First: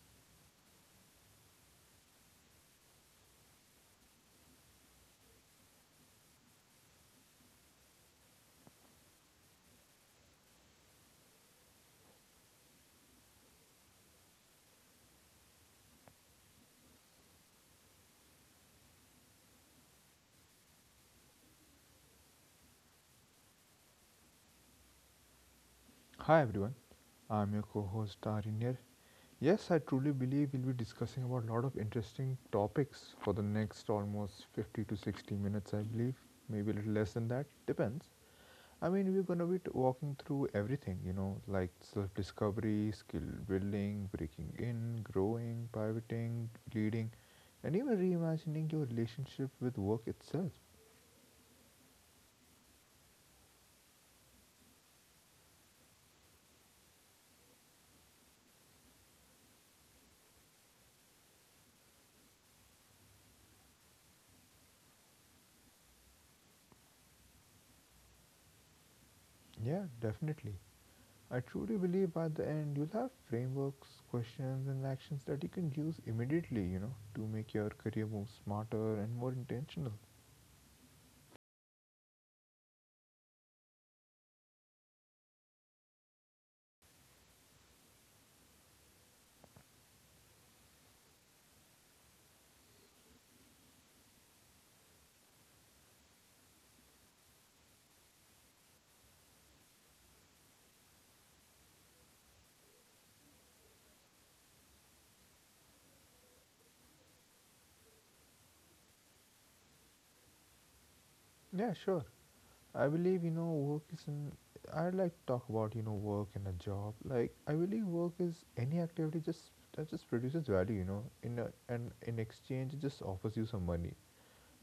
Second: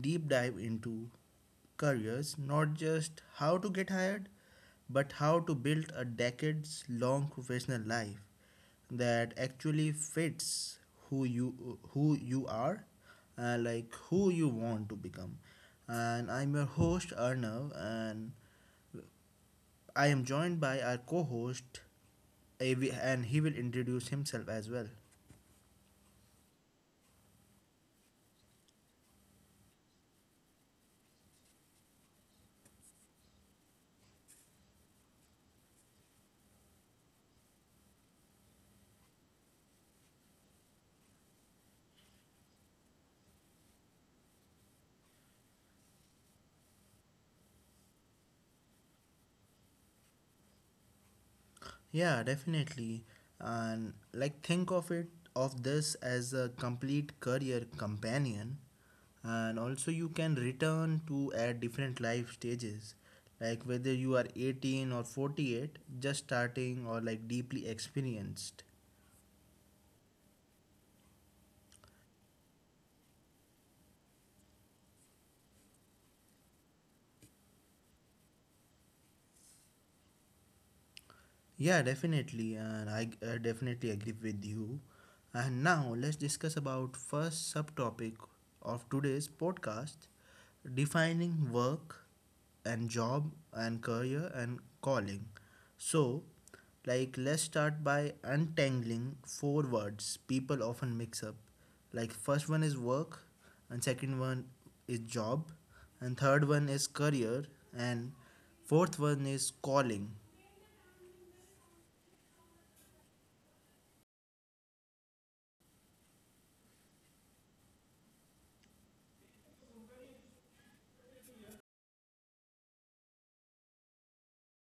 deep dive into careers, not just how to get hired but how to build a decades long professional life that actually fits who you are, like who you want to become. And I'm your host Arnav, and I am joined by our co host, and he will introduce himself as well. Hi everyone, I'm your co-host Arin. Yes, I truly believe we'll be discussing about a lot of interesting topics for the next almost 50 to 60 minutes, I believe. Maybe a little less than that, depends. I mean, we're gonna be walking through everything, you know, like self-discovery, skill building, breaking in, growing, pivoting, leading, and even reimagining your relationship with work itself. Yeah, definitely. And like, think of it of this as a complete career companion, and also you can return to at different life stages, like whether you are 18 or 48, just starting or like deeply experienced. Yeah, definitely. I truly believe by the end you'll have frameworks, questions, and actions that you can use immediately, you know, to make your career move smarter and more intentional. Yeah, definitely, and I definitely agree with you. And now let's discuss about first subtopic of today's podcast, defining work and job and career and calling. So, like let's start by untangling four words people often mix up. Like first one is work, and second one is job, and third one is career, and fourth one is calling. Yeah, sure. I believe, you know, work is an. I'd like to talk about, you know, work and a job. Like, I believe work is any activity just that just produces value, you know, in a, and in exchange, it just offers you some money.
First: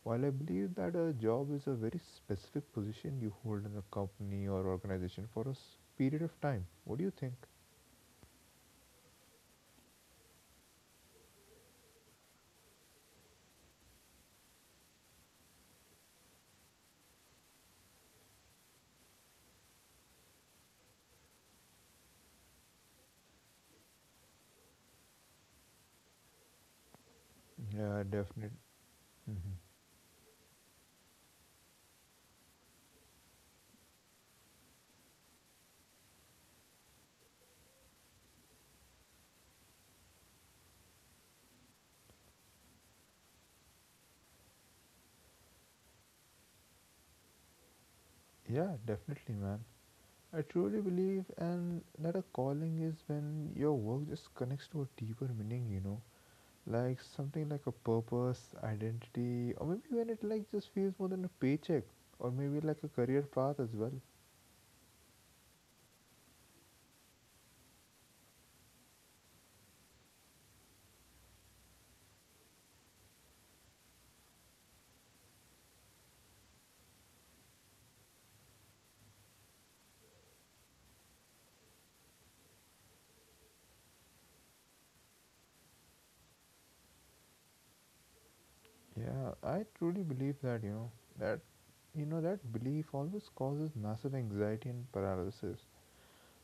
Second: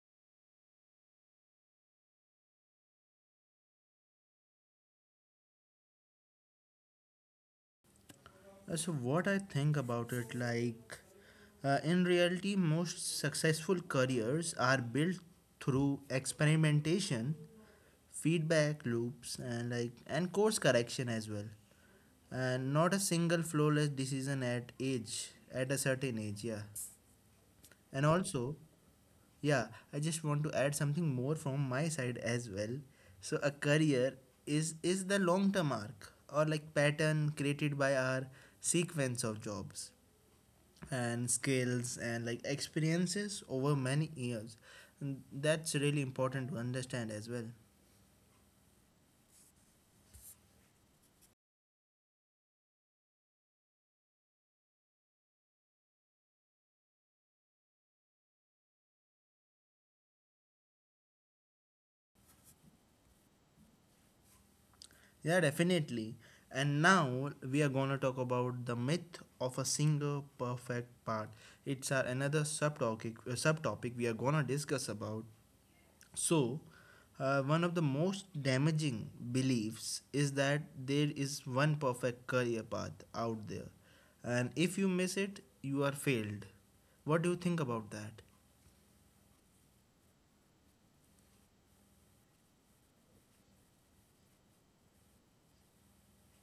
While I believe that a job is a very specific position you hold in a company or organization for a period of time, what do you think? So what I think about it, like in reality, most successful careers are built through experimentation, feedback loops, and course correction as well, and not a single flawless decision at age at a certain age. Yeah, Yeah, and also, definitely. yeah, I just want to add something more from my side as well. So a career is the long term arc or like pattern created by our sequence of jobs and skills and like experiences over many years, and that's really important to understand as well. Yeah, definitely, man. I truly believe and that a calling is when your work just connects to a deeper meaning, you know, like something like a purpose, identity, or maybe when it like just feels more than a paycheck, or maybe like a career path as well. Yeah, definitely. And now we are going to talk about the myth of a single perfect part. It's our another subtopic, subtopic we are going to discuss about. So, one of the most damaging beliefs is that there is one perfect career path out there, and if you miss it you are failed. What do you think about that? Yeah, I truly believe that, you know, that you know that belief always causes massive anxiety and paralysis.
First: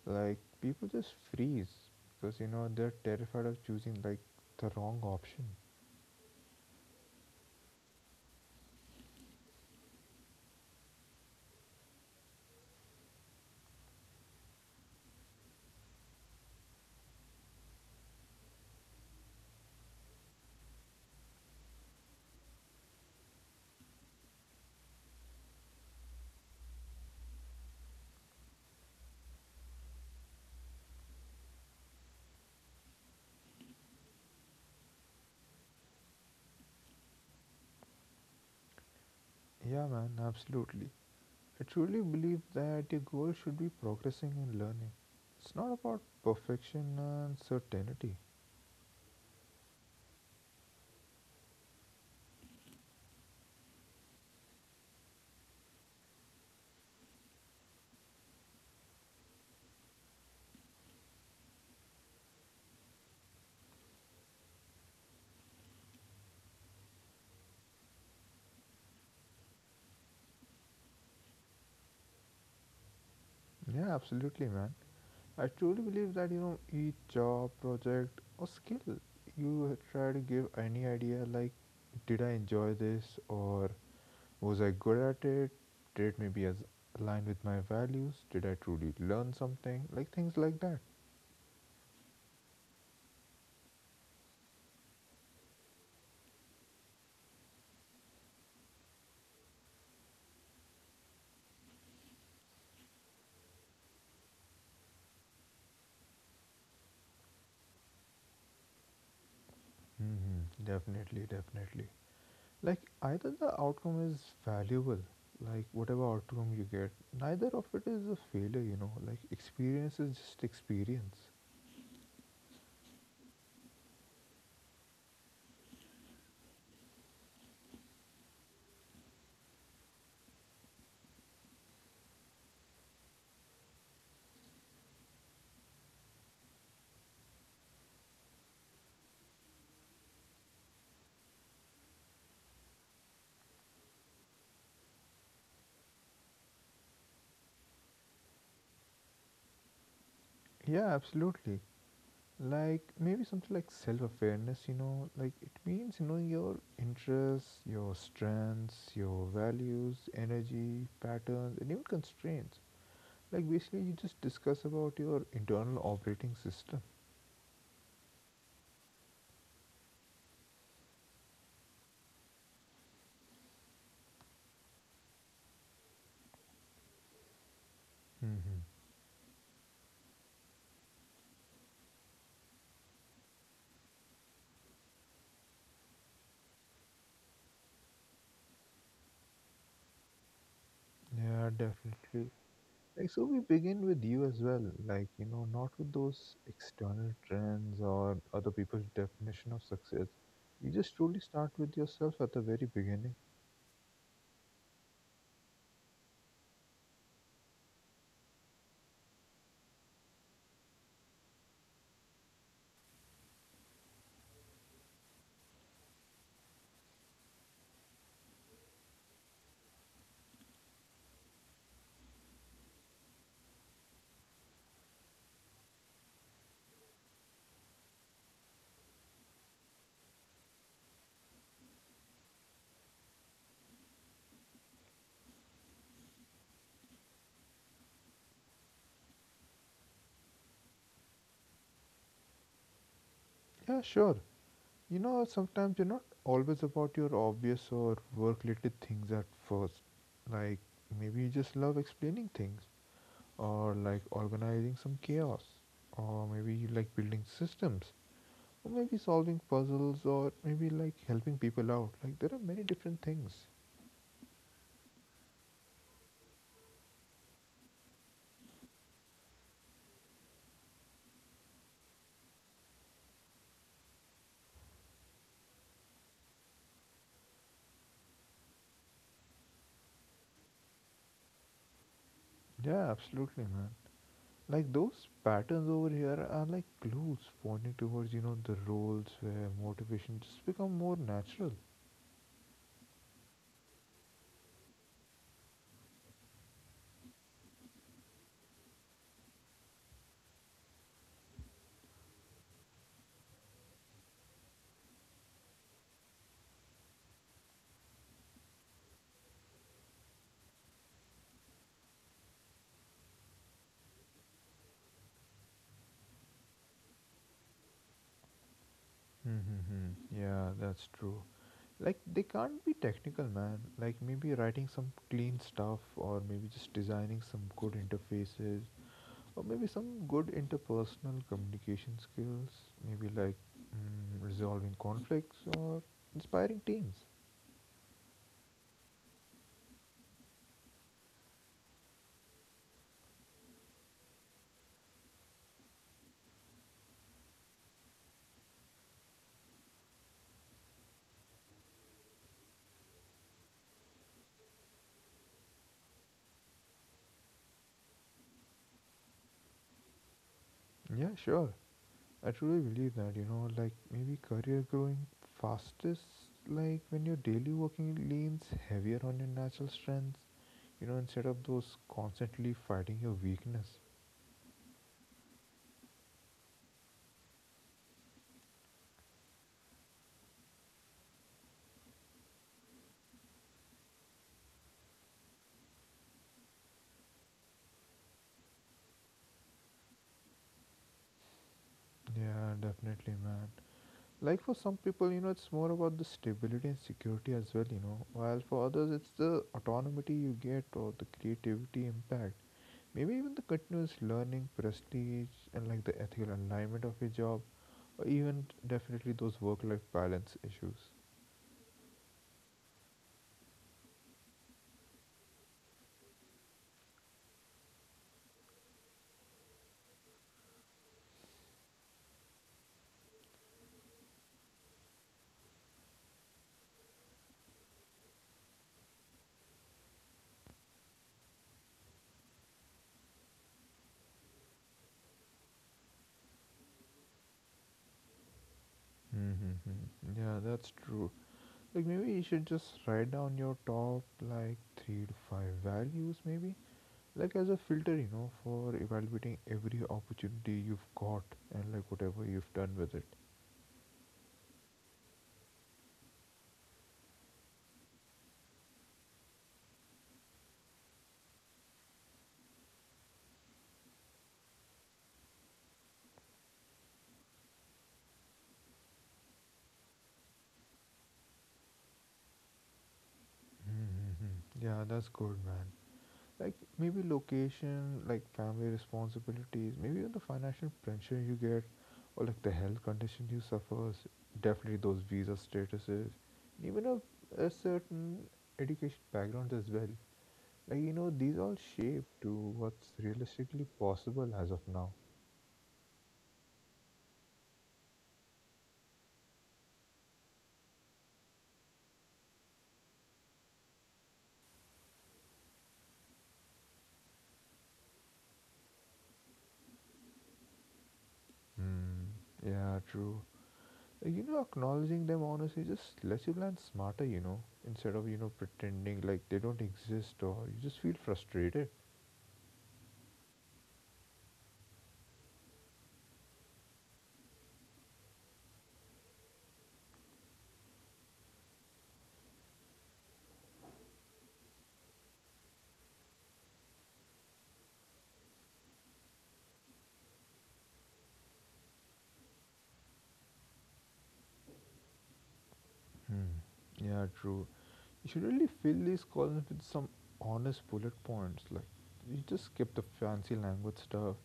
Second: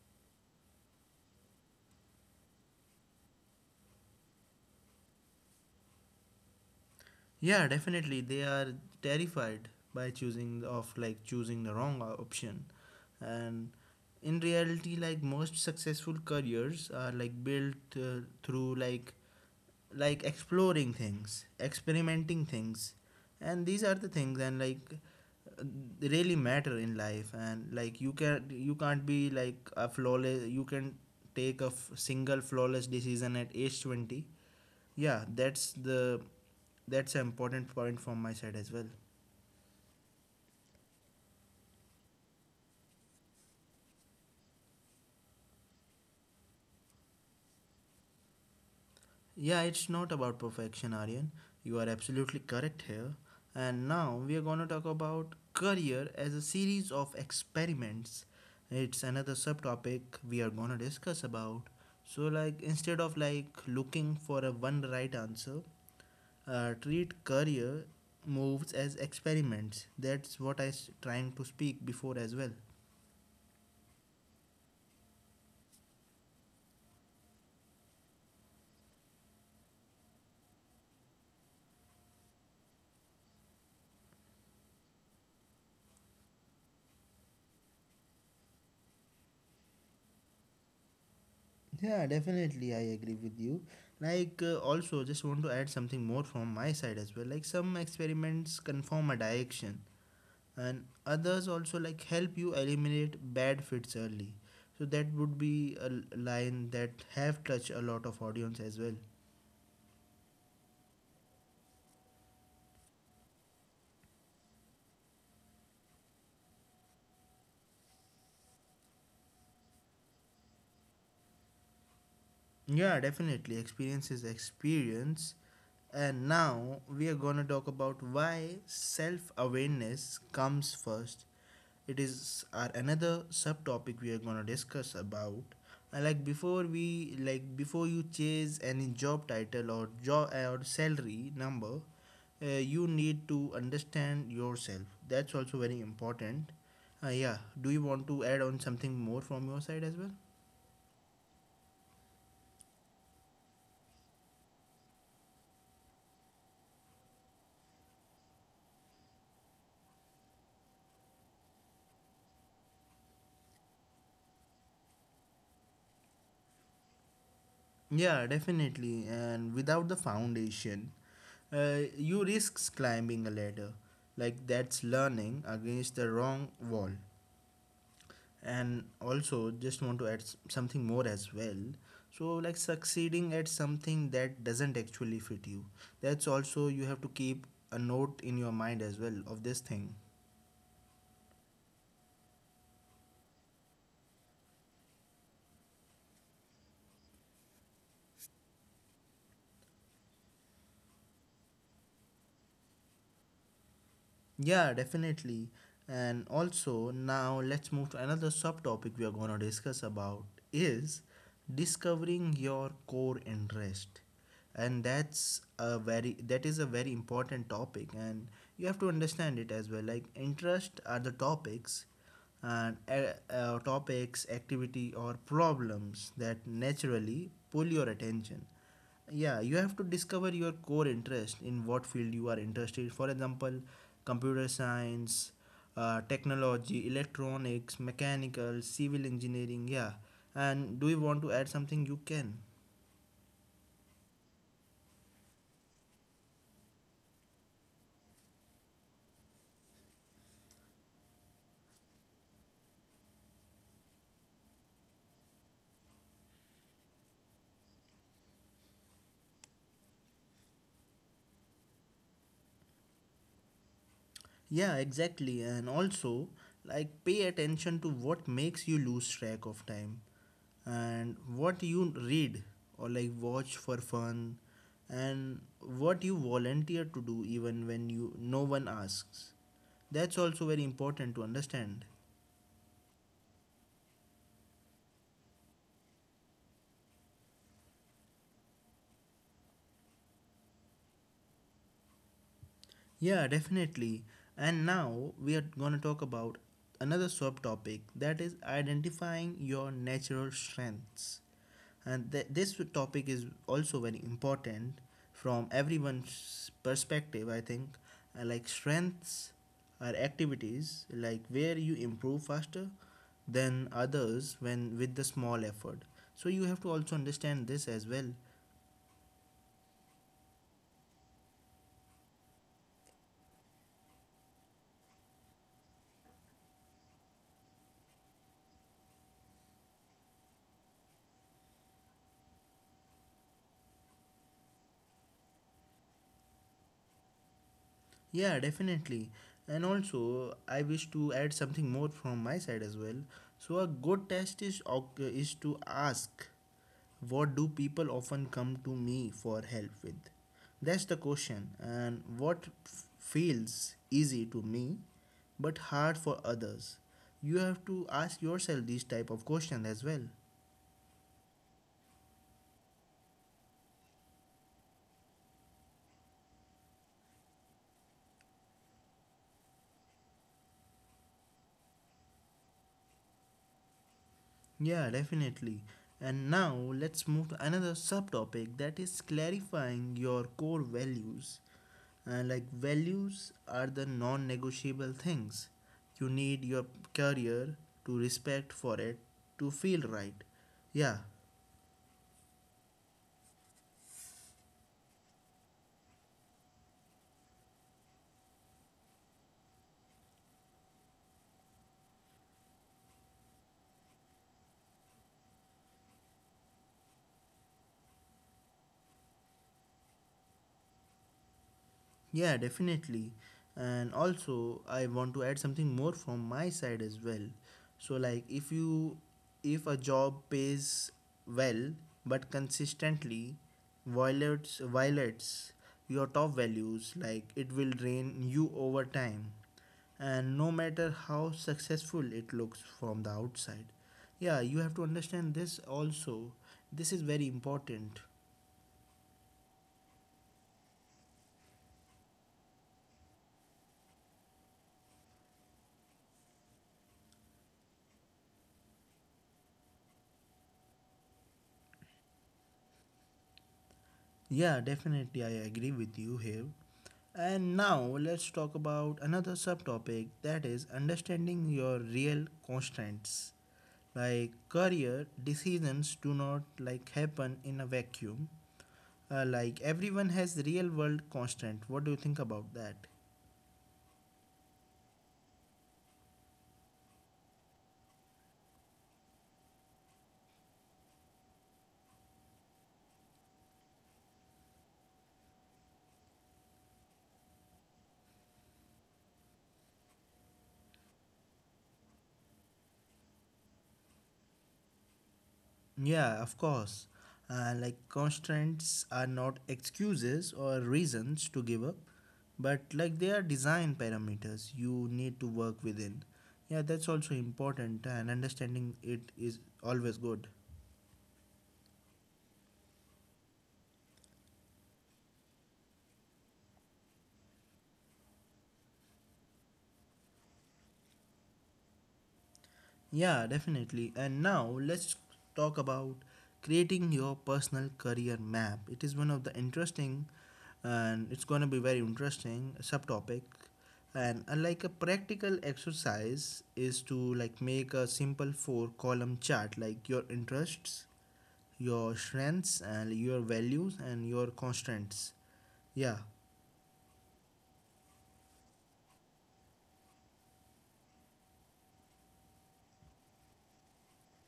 Like people just freeze because you know they're terrified of choosing like the wrong option. Yeah, definitely. They are terrified by choosing the- of like choosing the wrong option. And in reality, like most successful careers are like built through like exploring things, experimenting things. And these are the things, and like uh, they really matter in life, and like you can't be like a flawless, you can take a single flawless decision at age 20. Yeah, that's an important point from my side as well. Yeah, man, absolutely. I truly believe that your goal should be progressing and learning. It's not about perfection and certainty. Yeah, it's not about perfection, Aryan. You are absolutely correct here. And now we are going to talk about career as a series of experiments. It's another subtopic we are going to discuss about. So like instead of like looking for a one right answer, treat career moves as experiments. That's what I trying to speak before as well. Yeah, absolutely, man. I truly believe that, you know, each job, project, or skill, you try to give any idea like, did I enjoy this or was I good at it? Did it maybe as align with my values? Did I truly learn something? Like things like that. Yeah, definitely, I agree with you. Like, also, just want to add something more from my side as well. Like, some experiments confirm a direction, and others also like help you eliminate bad fits early. So that would be a line that have touched a lot of audience as well. Definitely, definitely. Like either the outcome is valuable, like whatever outcome you get, neither of it is a failure, you know, like experience is just experience. Yeah, definitely. Experience is experience. And now we are going to talk about why self awareness comes first. It is our another subtopic we are going to discuss about. And like before we like before you chase any job title or job or salary number, you need to understand yourself. That's also very important. Yeah, do you want to add on something more from your side as well? Yeah, absolutely. Like maybe something like self-awareness, you know, like it means knowing your interests, your strengths, your values, energy patterns, and even constraints. Like basically you just discuss about your internal operating system. Yeah, definitely. And without the foundation, you risk climbing a ladder. Like that's learning against the wrong wall. Mm-hmm. And also, just want to add something more as well. So, like succeeding at something that doesn't actually fit you. That's also you have to keep a note in your mind as well of this thing. Yeah, definitely. Like, so we begin with you as well, like, you know, not with those external trends or other people's definition of success. You just truly start with yourself at the very beginning. Yeah, definitely. And also now let's move to another subtopic we are going to discuss about is discovering your core interest. And that is a very important topic, and you have to understand it as well. Like interest are the topics and topics, activity or problems that naturally pull your attention. Yeah, you have to discover your core interest in what field you are interested, for example computer science, technology, electronics, mechanical, civil engineering. Yeah. And do you want to add something? You can. Yeah, sure. You know, sometimes you're not always about your obvious or work related things at first. Like, maybe you just love explaining things, or like organizing some chaos, or maybe you like building systems, or maybe solving puzzles, or maybe like helping people out. Like, there are many different things. Yeah, exactly. And also, like, pay attention to what makes you lose track of time, and what you read or like watch for fun, and what you volunteer to do even when you no one asks. That's also very important to understand. Yeah, absolutely, man. Like those patterns over here are like clues pointing towards, you know, the roles where motivation just become more natural. Yeah, definitely. And now we are going to talk about another sub topic, that is identifying your natural strengths. And this topic is also very important from everyone's perspective, I think. Like strengths are activities like where you improve faster than others when with the small effort. So you have to also understand this as well. Mm-hmm. Yeah, that's true. Like they can't be technical, man. Like maybe writing some clean stuff, or maybe just designing some good interfaces, or maybe some good interpersonal communication skills. Maybe like resolving conflicts or inspiring teams. Yeah, definitely. And also, I wish to add something more from my side as well. So, a good test is is to ask, what do people often come to me for help with? That's the question. And what feels easy to me, but hard for others? You have to ask yourself these type of questions as well. Yeah, sure. I truly believe that, you know, like maybe career growing fastest, like when your daily working leans heavier on your natural strengths, you know, instead of those constantly fighting your weakness. Yeah, definitely. And now let's move to another subtopic, that is clarifying your core values. Like values are the non-negotiable things you need your career to respect for it to feel right. Yeah. Yeah, definitely, man. Like for some people, you know, it's more about the stability and security as well, you know, while for others, it's the autonomy you get or the creativity impact. Maybe even the continuous learning, prestige, and like the ethical alignment of your job or even definitely those work-life balance issues. Yeah, definitely. And also, I want to add something more from my side as well. So, like, if a job pays well but consistently violates your top values, like it will drain you over time. And no matter how successful it looks from the outside, yeah, you have to understand this also. This is very important. Mm-hmm. Yeah, that's true. Like maybe you should just write down your top like three to five values, maybe like as a filter, you know, for evaluating every opportunity you've got and like whatever you've done with it. Yeah, definitely, I agree with you here. And now let's talk about another subtopic, that is understanding your real constraints. Like career decisions do not like happen in a vacuum. Like everyone has real world constraint. What do you think about that? Mm-hmm. Yeah, that's good, man. Like maybe location, like family responsibilities, maybe even the financial pressure you get, or like the health condition you suffers, definitely those visa statuses and even a certain education backgrounds as well. Like, you know, these all shape to what's realistically possible as of now. Yeah, of course. Like constraints are not excuses or reasons to give up, but like they are design parameters you need to work within. Yeah, that's also important, and understanding it is always good. Hmm. Yeah, true. You know, acknowledging them honestly just lets you plan smarter, you know, instead of you know pretending like they don't exist or you just feel frustrated. Yeah, definitely. And now let's talk about creating your personal career map. It is one of the interesting, and it's going to be very interesting subtopic. And like a practical exercise is to like make a simple four column chart, like your interests, your strengths, and your values, and your constants. Yeah. Hmm. Yeah, true. You should really fill these columns with some honest bullet points. Like, you just skip the fancy language stuff.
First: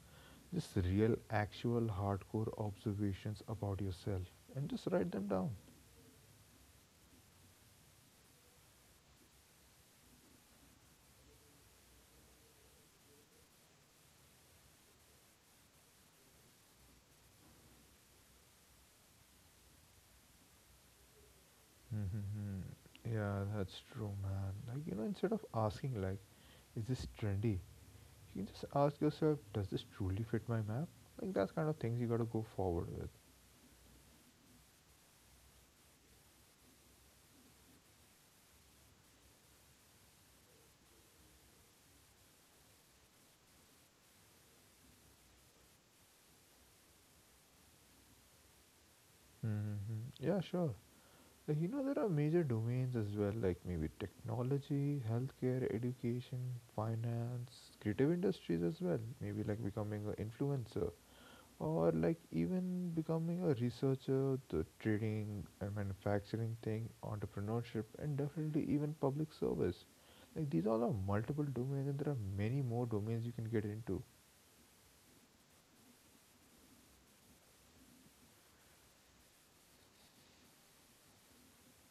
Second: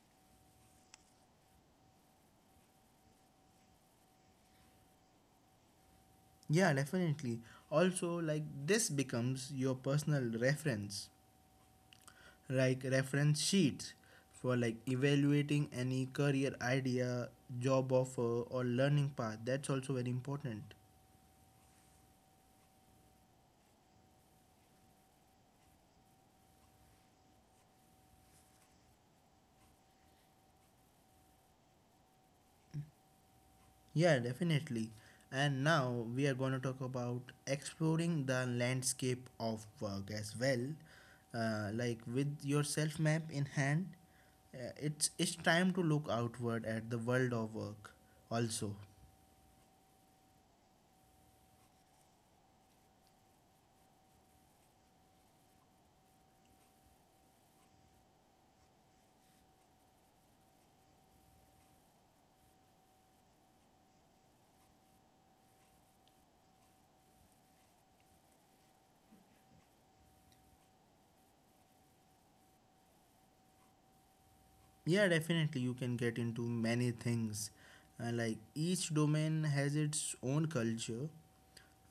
Just real, actual, hardcore observations about yourself, and just write them down. Yeah, definitely. Also like this becomes your personal reference, like reference sheets for like evaluating any career idea, job offer, or learning path. That's also very important. Yeah, that's true, man. Like, you know, instead of asking, like, is this trendy? You can just ask yourself, does this truly fit my map? Like, that's kind of things you gotta go forward with. Yeah, definitely. And now we are going to talk about exploring the landscape of work as well. Like with your self map in hand, it's time to look outward at the world of work. Also, hmm Yeah, sure. You know, there are major domains as well, like maybe technology, healthcare, education, finance, creative industries as well. Maybe like becoming an influencer or like even becoming a researcher, the trading and manufacturing thing, entrepreneurship, and definitely even public service. Like these all are multiple domains, and there are many more domains you can get into. yeah, definitely you can get into many things. Like each domain has its own culture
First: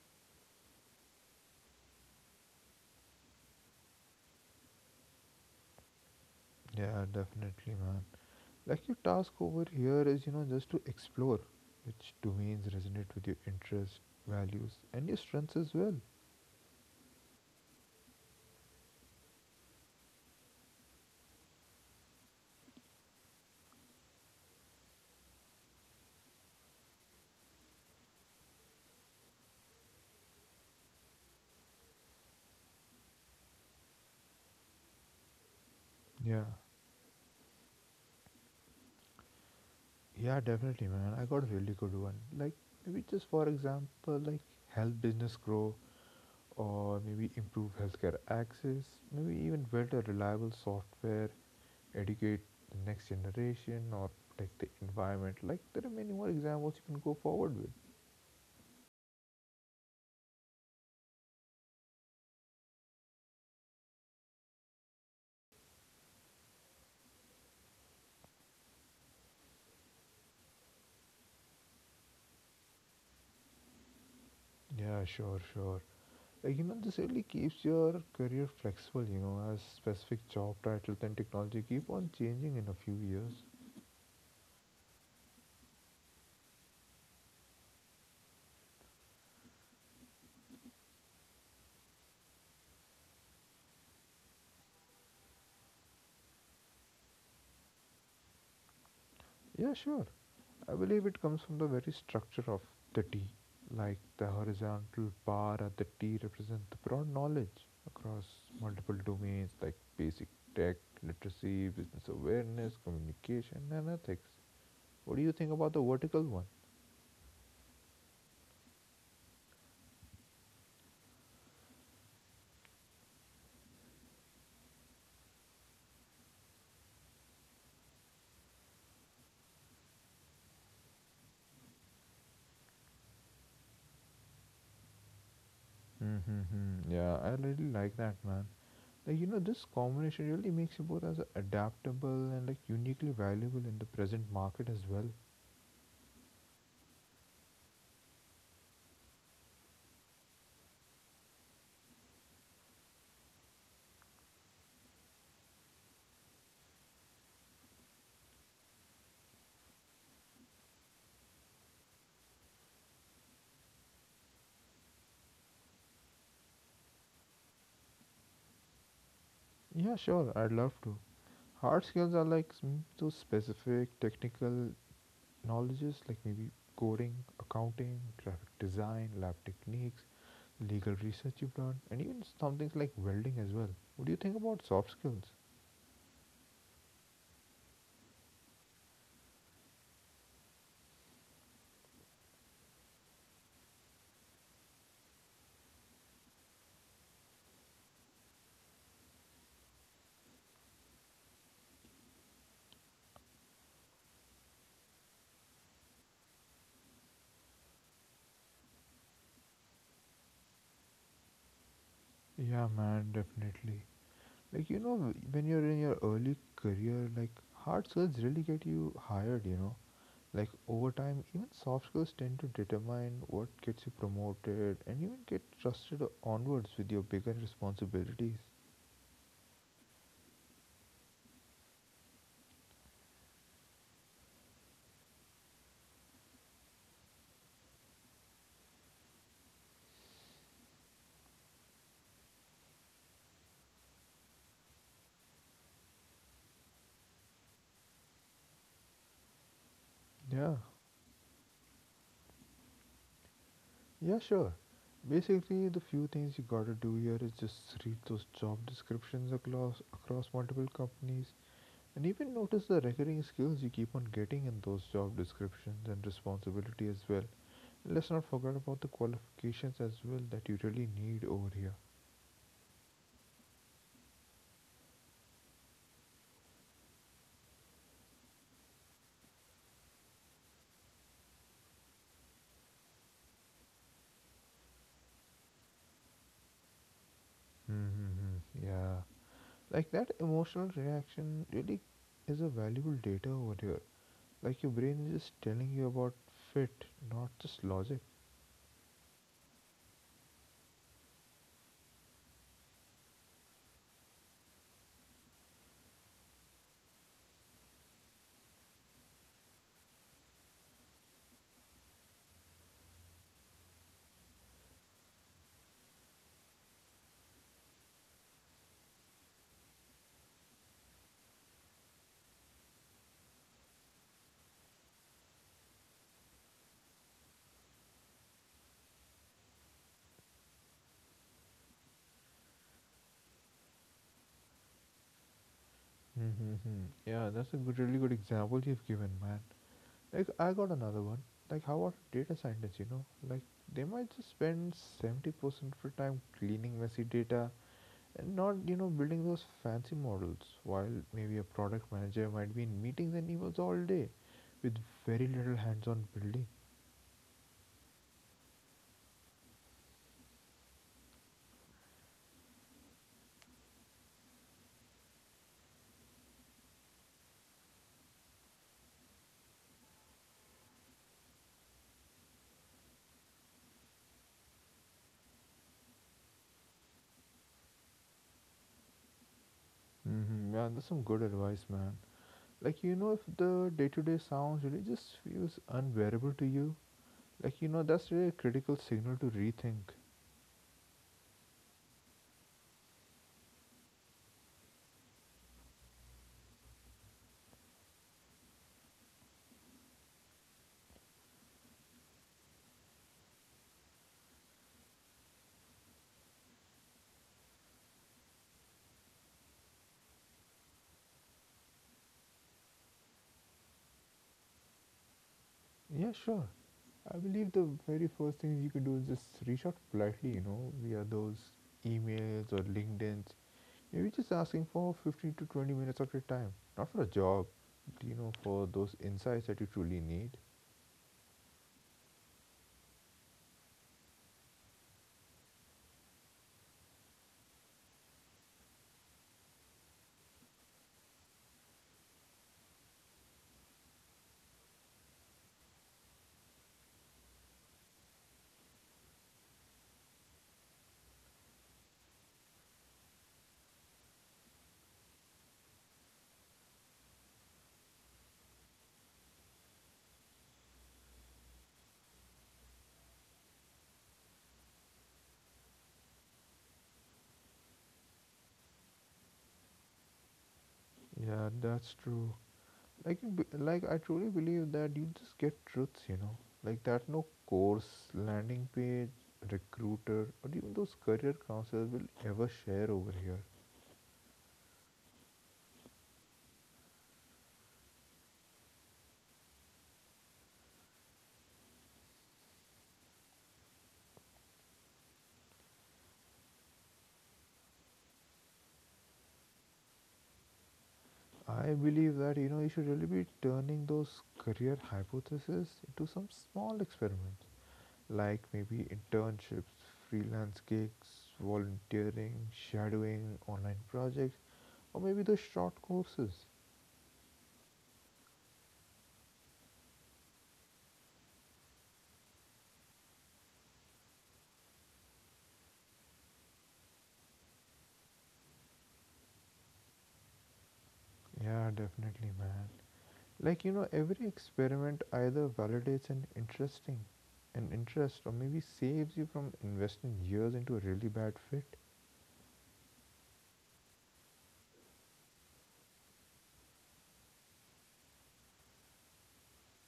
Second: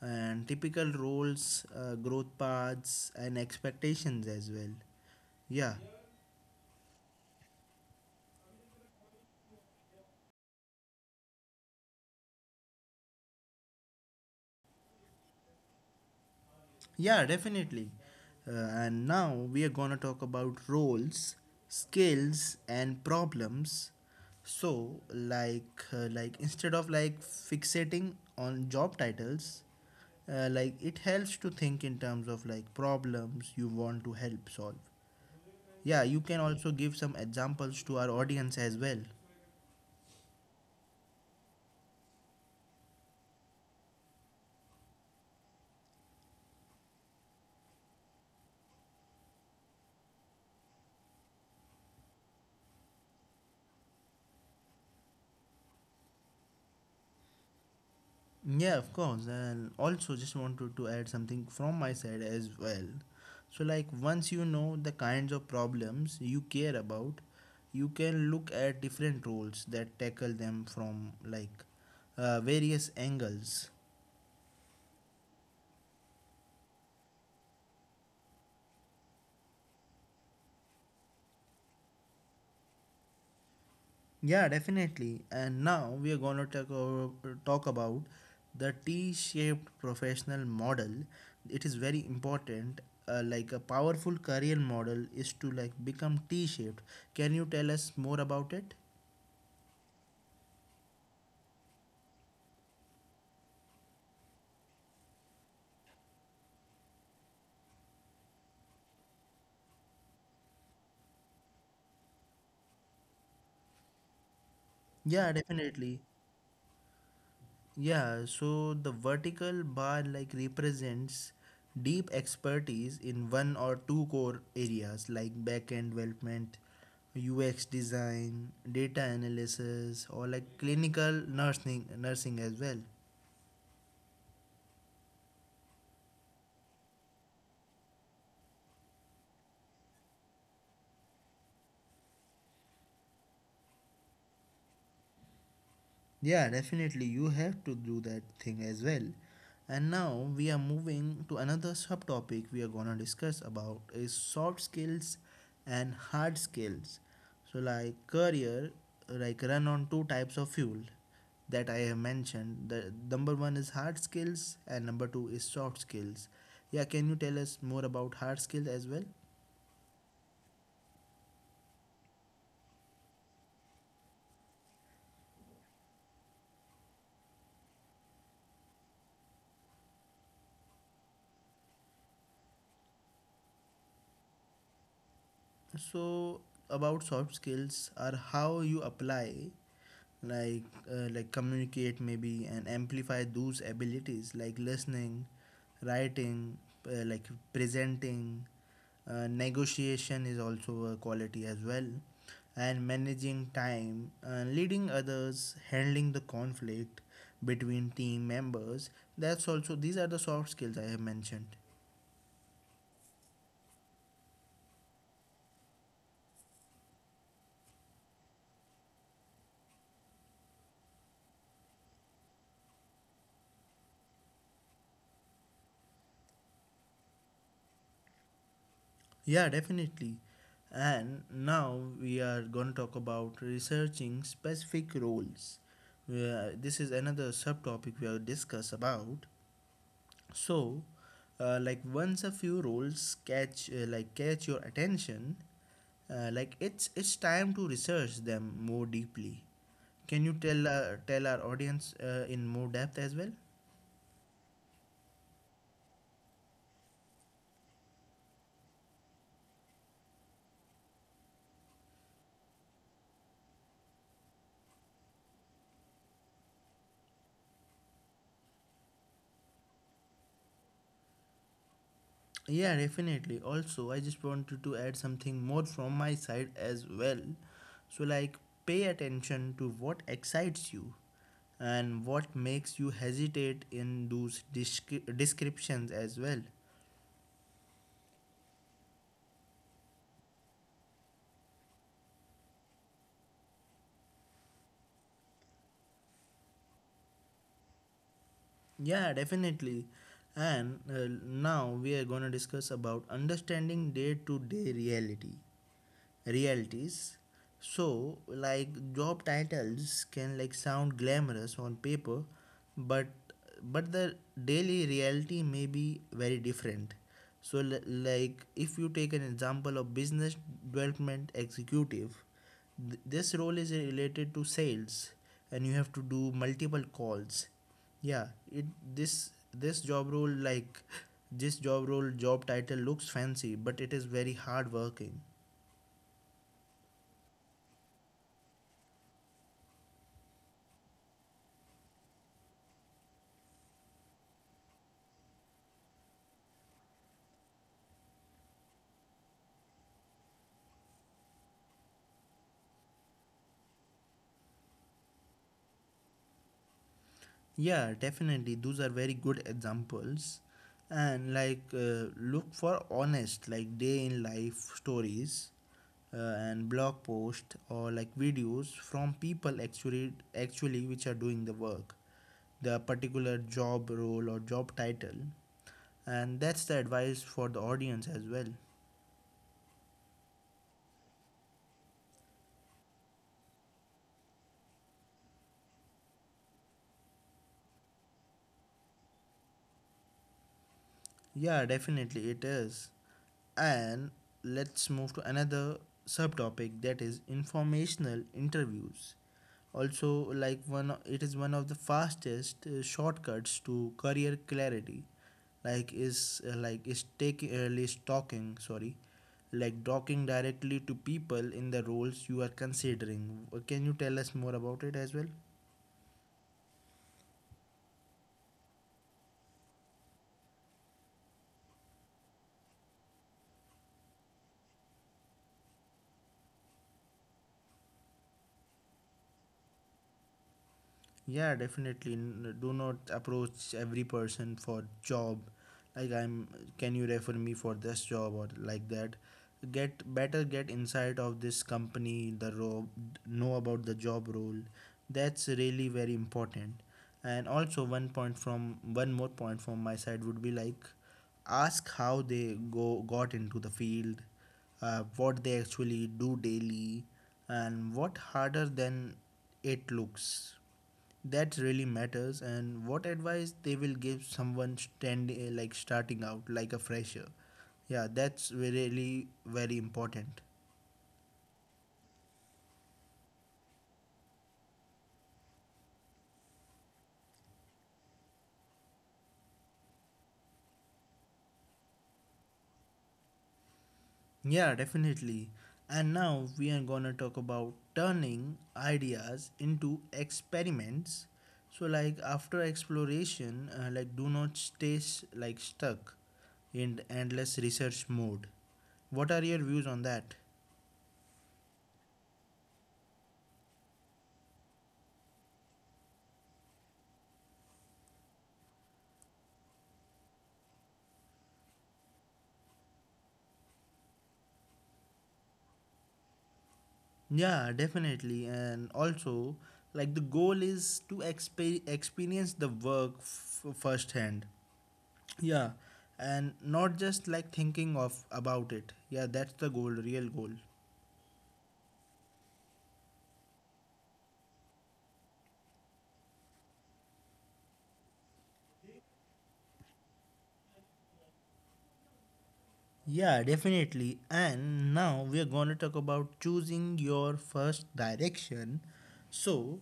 and typical roles, growth paths, and expectations as well. Yeah, Yeah, definitely, man. Like your task over here is, you know, just to explore which domains resonate with your interests, values, and your strengths as well. yeah, definitely. And now we are gonna talk about roles, skills, and problems. So, like instead of like fixating on job titles, like it helps to think in terms of like problems you want to help solve. Yeah, you Yeah, can also give some examples to our audience as well. yeah, definitely, man. I got a really good one. Like maybe just for example, like help business grow, or maybe improve healthcare access, maybe even build a reliable software, educate the next generation, or protect the environment. Like there are many more examples you can go forward with. Yeah, of course. And also, just wanted to add something from my side as well. So, like, once you know the kinds of problems you care about, you can look at different roles that tackle them from like various angles. Yeah, sure, sure. Like, you know, this really keeps your career flexible, you know, as specific job titles and technology keep on changing in a few years. Yeah, definitely. And now we are going to talk about the T-shaped professional model. It is very important. Like a powerful career model is to like become T-shaped. Can you tell us more about it? Yeah, sure. I believe it comes from the very structure of the T. Like, the horizontal bar at the T represents the broad knowledge across multiple domains like basic tech, literacy, business awareness, communication, and ethics. What do you Yeah, think about the definitely. vertical one? Yeah, so the vertical bar like represents deep expertise in one or two core areas like backend development, UX design, data analysis, or like clinical nursing as well. Mm-hmm. Yeah, I really like that, man. Like, you know, this combination really makes you both as adaptable and like uniquely valuable in the present market as well. Yeah, definitely. You have to do that thing as well. And now we are moving to another subtopic we are gonna discuss about is soft skills and hard skills. So like career, like run on two types of fuel that I have mentioned. The number one is hard skills and number two is soft skills. Yeah, can you tell us more about hard skills as well? Yeah, sure, I'd love to. Hard skills are like those specific technical knowledges like maybe coding, accounting, graphic design, lab techniques, legal research you've done, and even some things like welding as well. What do you think about soft skills? So about soft skills are how you apply like like communicate maybe and amplify those abilities like listening, writing, like presenting, negotiation is also a quality as well, and managing time, leading others, handling the conflict between team members. That's also, these are the soft skills I have mentioned. Yeah, man, definitely. Like, you know, when you're in your early career, like hard skills really get you hired, you know, like over time even soft skills tend to determine what gets you promoted and even get trusted onwards with your bigger responsibilities. Yeah, definitely. And now we are going to talk about researching specific roles. This is another subtopic we will discuss about. So, like once a few roles catch like catch your attention, like it's time to research them more deeply. Can you Yeah, tell tell our audience in more depth as well? yeah, sure. Basically the few things you gotta do here is just read those job descriptions across multiple companies, and even notice the recurring skills you keep on getting in those job descriptions and responsibility as well. Let's not forget about the qualifications as well that you really need over here. Yeah, definitely. Also, I just wanted to add something more from my side as well. So, like, Pay attention to what excites you and what makes you hesitate in those descriptions as well. Mm-hmm. Yeah. Like that emotional reaction really is a valuable data over here. Like your brain is just telling you about fit, not just logic. Yeah, definitely. And now we are going to discuss about understanding day to day reality. Realities. So, like job titles can like sound glamorous on paper, but the daily reality may be very different. So, like if you take an example of business development executive, this role is related to sales and you have to do multiple calls, yeah, it this this job role like this job role job title looks fancy, but it is very hard working. Mm-hmm. Yeah, that's a good, really good example you've given, man. Like I got another one. Like how about data scientists? You know, like they might just spend 70% of their time cleaning messy data and not, you know, building those fancy models. While maybe a product manager might be in meetings and emails all day, with very little hands-on building. Yeah, definitely those are very good examples. And like look for honest like day in life stories, uh, and blog posts or like videos from people actually which are doing the work, the particular job role or job title. And that's the advice for the audience as well. Mm-hmm. Yeah, that's some good advice, man. Like, you know, if the day to day sounds really just feels unbearable to you, like, you know, that's really a critical signal to rethink. Yeah, definitely it is. And let's move to another subtopic that is informational interviews. Also, like one, it is one of the fastest shortcuts to career clarity. Like is taking is talking, sorry, like talking directly to people in the roles you are considering. Can you tell us more about it as well? Yeah, sure. I believe the very first thing you can do is just reach out politely, you know, via those emails or LinkedIn's. Maybe just asking for 15 to 20 minutes of your time, not for a job, you know, for those insights that you truly need. Yeah, definitely. Do not approach every person for job. Like I'm, can you refer me for this job or like that? Get inside of this company, the role, know about the job role. That's really very important. And also one more point from my side would be like, ask how they go got into the field, what they actually do daily, and what harder than it looks that really matters, and what advice they will give someone standing like starting out like a fresher. Yeah, that's really very important. Yeah, that's true. Like you like I truly believe that you just get truths, you know, like that no course landing page, recruiter, or even those career counselors will ever share over here. Yeah, definitely. And now we are gonna talk about turning ideas into experiments. After exploration, like do not stay like stuck in endless research mode. What are your views on that? I believe that, you know, you should really be turning those career hypotheses into some small experiments, like maybe internships, freelance gigs, volunteering, shadowing, online projects, or maybe the short courses. Yeah, definitely. And also, like the goal is to experience the work firsthand. Yeah, and not just like thinking of about it. Yeah, that's the goal, real goal. Yeah, definitely, man. Like, you know, every experiment either validates an interesting an interest, or maybe saves you from investing years into a really bad fit. Yeah, definitely. And now we are going to talk about choosing your first direction. So,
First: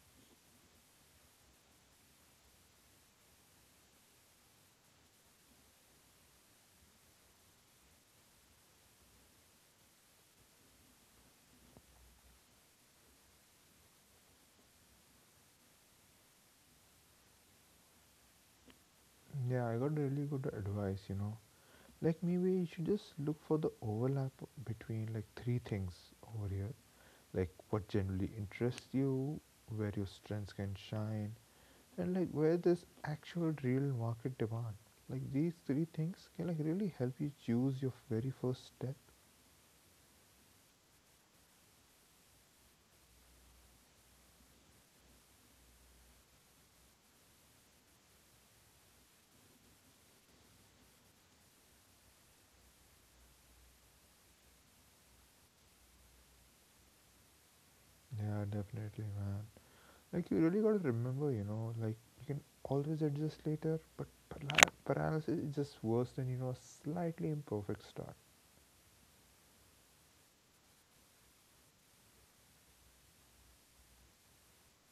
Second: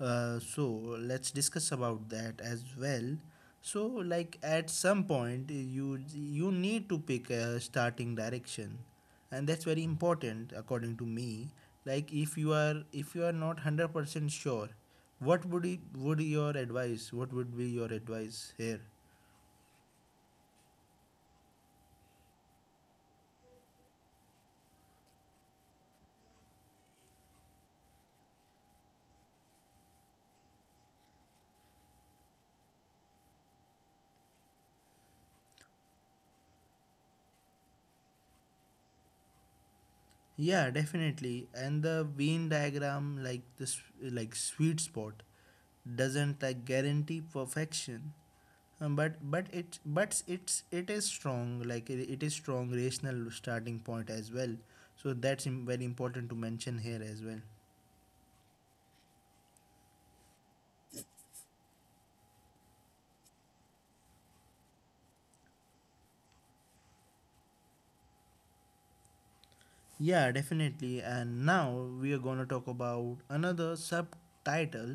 so, let's discuss about that as well. So, like at some point, you need to pick a starting direction, and that's very important according to me. Like if you are not 100% sure, what would it, would your advice? What would be your advice here? Yeah, I got really good advice, you know. Like maybe you should just look for the overlap between like three things over here. Like what generally interests you, where your strengths can shine, and like where there's actual real market demand. Like these three things can like really help you choose your very first step. Yeah, definitely. And the Venn diagram, like this, like sweet spot, doesn't like guarantee perfection, but it is strong. Like it is strong rational starting point as well. So that's very important to mention here as well. Yeah, definitely, man. Like you really gotta remember, you know, like you can always adjust later, but paralysis is just worse than you know a slightly imperfect start. Yeah, definitely. And now we are going to talk about another subtitle,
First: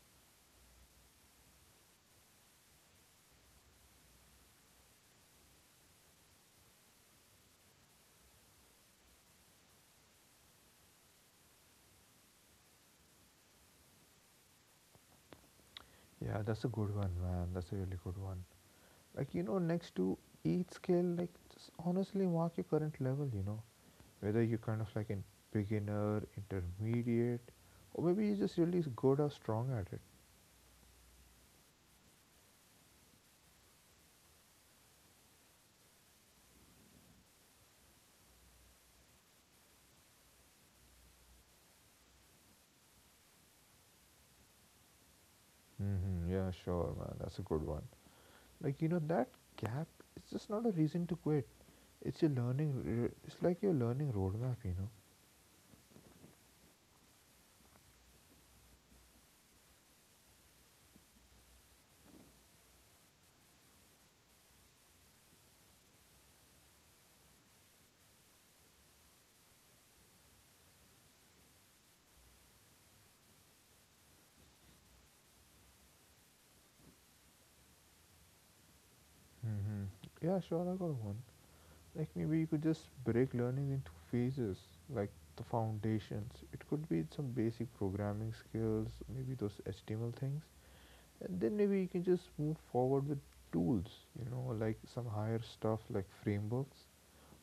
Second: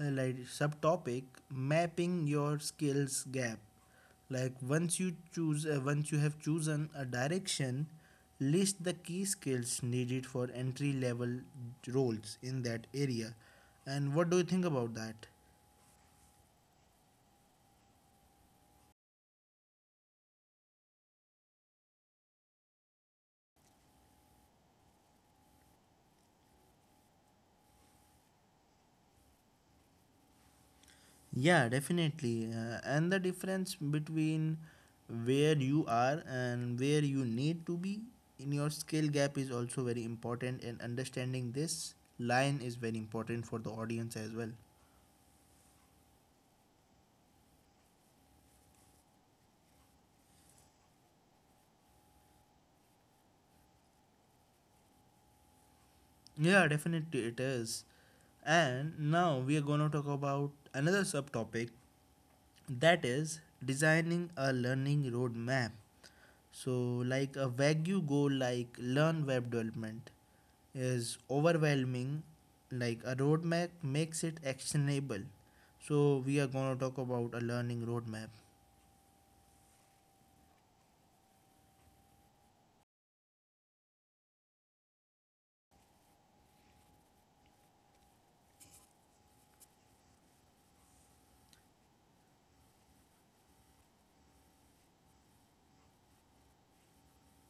subtopic, mapping your skills gap. Like once you have chosen a direction, list the key skills needed for entry level roles in that area. And what do you think about that? Yeah, that's a good one, man. That's a really good one. Like you know, next to each scale, like just honestly mark your current level. You know, whether you're kind of like in beginner, intermediate, or maybe you're just really good or strong at it. Yeah, definitely. And the difference between where you are and where you need to be in your skill gap is also very important, and understanding this line is very important for the audience as well. Yeah, sure, man. That's a good one. Like you know that gap it's just not a reason to quit. It's your learning. It's like your learning roadmap. You know. Yeah, definitely it is. And now we are going to talk about another subtopic that is designing a learning roadmap. So, like a vague goal like learn web development is overwhelming. Like a roadmap makes it actionable, so we are going to talk about a learning roadmap. Mm-hmm. Yeah, sure, I got one. Like maybe you could just break learning into phases, like the foundations. It could be some basic programming skills, maybe those HTML things, and then maybe you can just move forward with tools. You know, like some higher stuff like frameworks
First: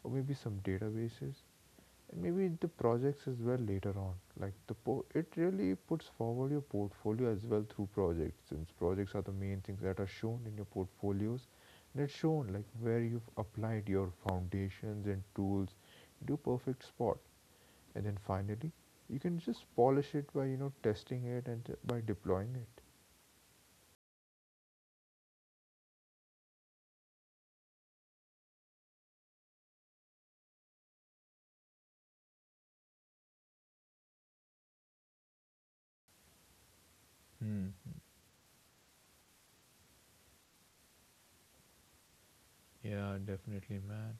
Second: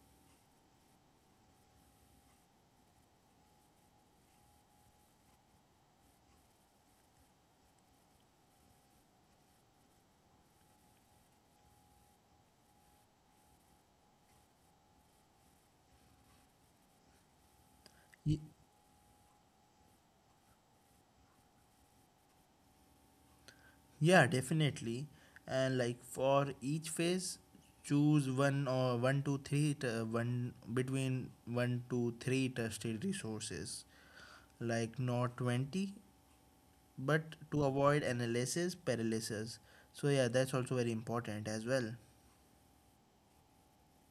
or maybe some databases. And maybe the projects as well later on, like it really puts forward your portfolio as well through projects, since projects are the main things that are shown in your portfolios, and it's shown like where you've applied your foundations and tools into a perfect spot. And then Ye- finally you can just polish it by you know testing it and by deploying it. yeah, definitely. And like for each phase, choose one or one to three t- one between one to three trusted resources, like not 20, but Hmm. to avoid analysis paralysis. So yeah, that's also very important as well. Yeah, definitely, man.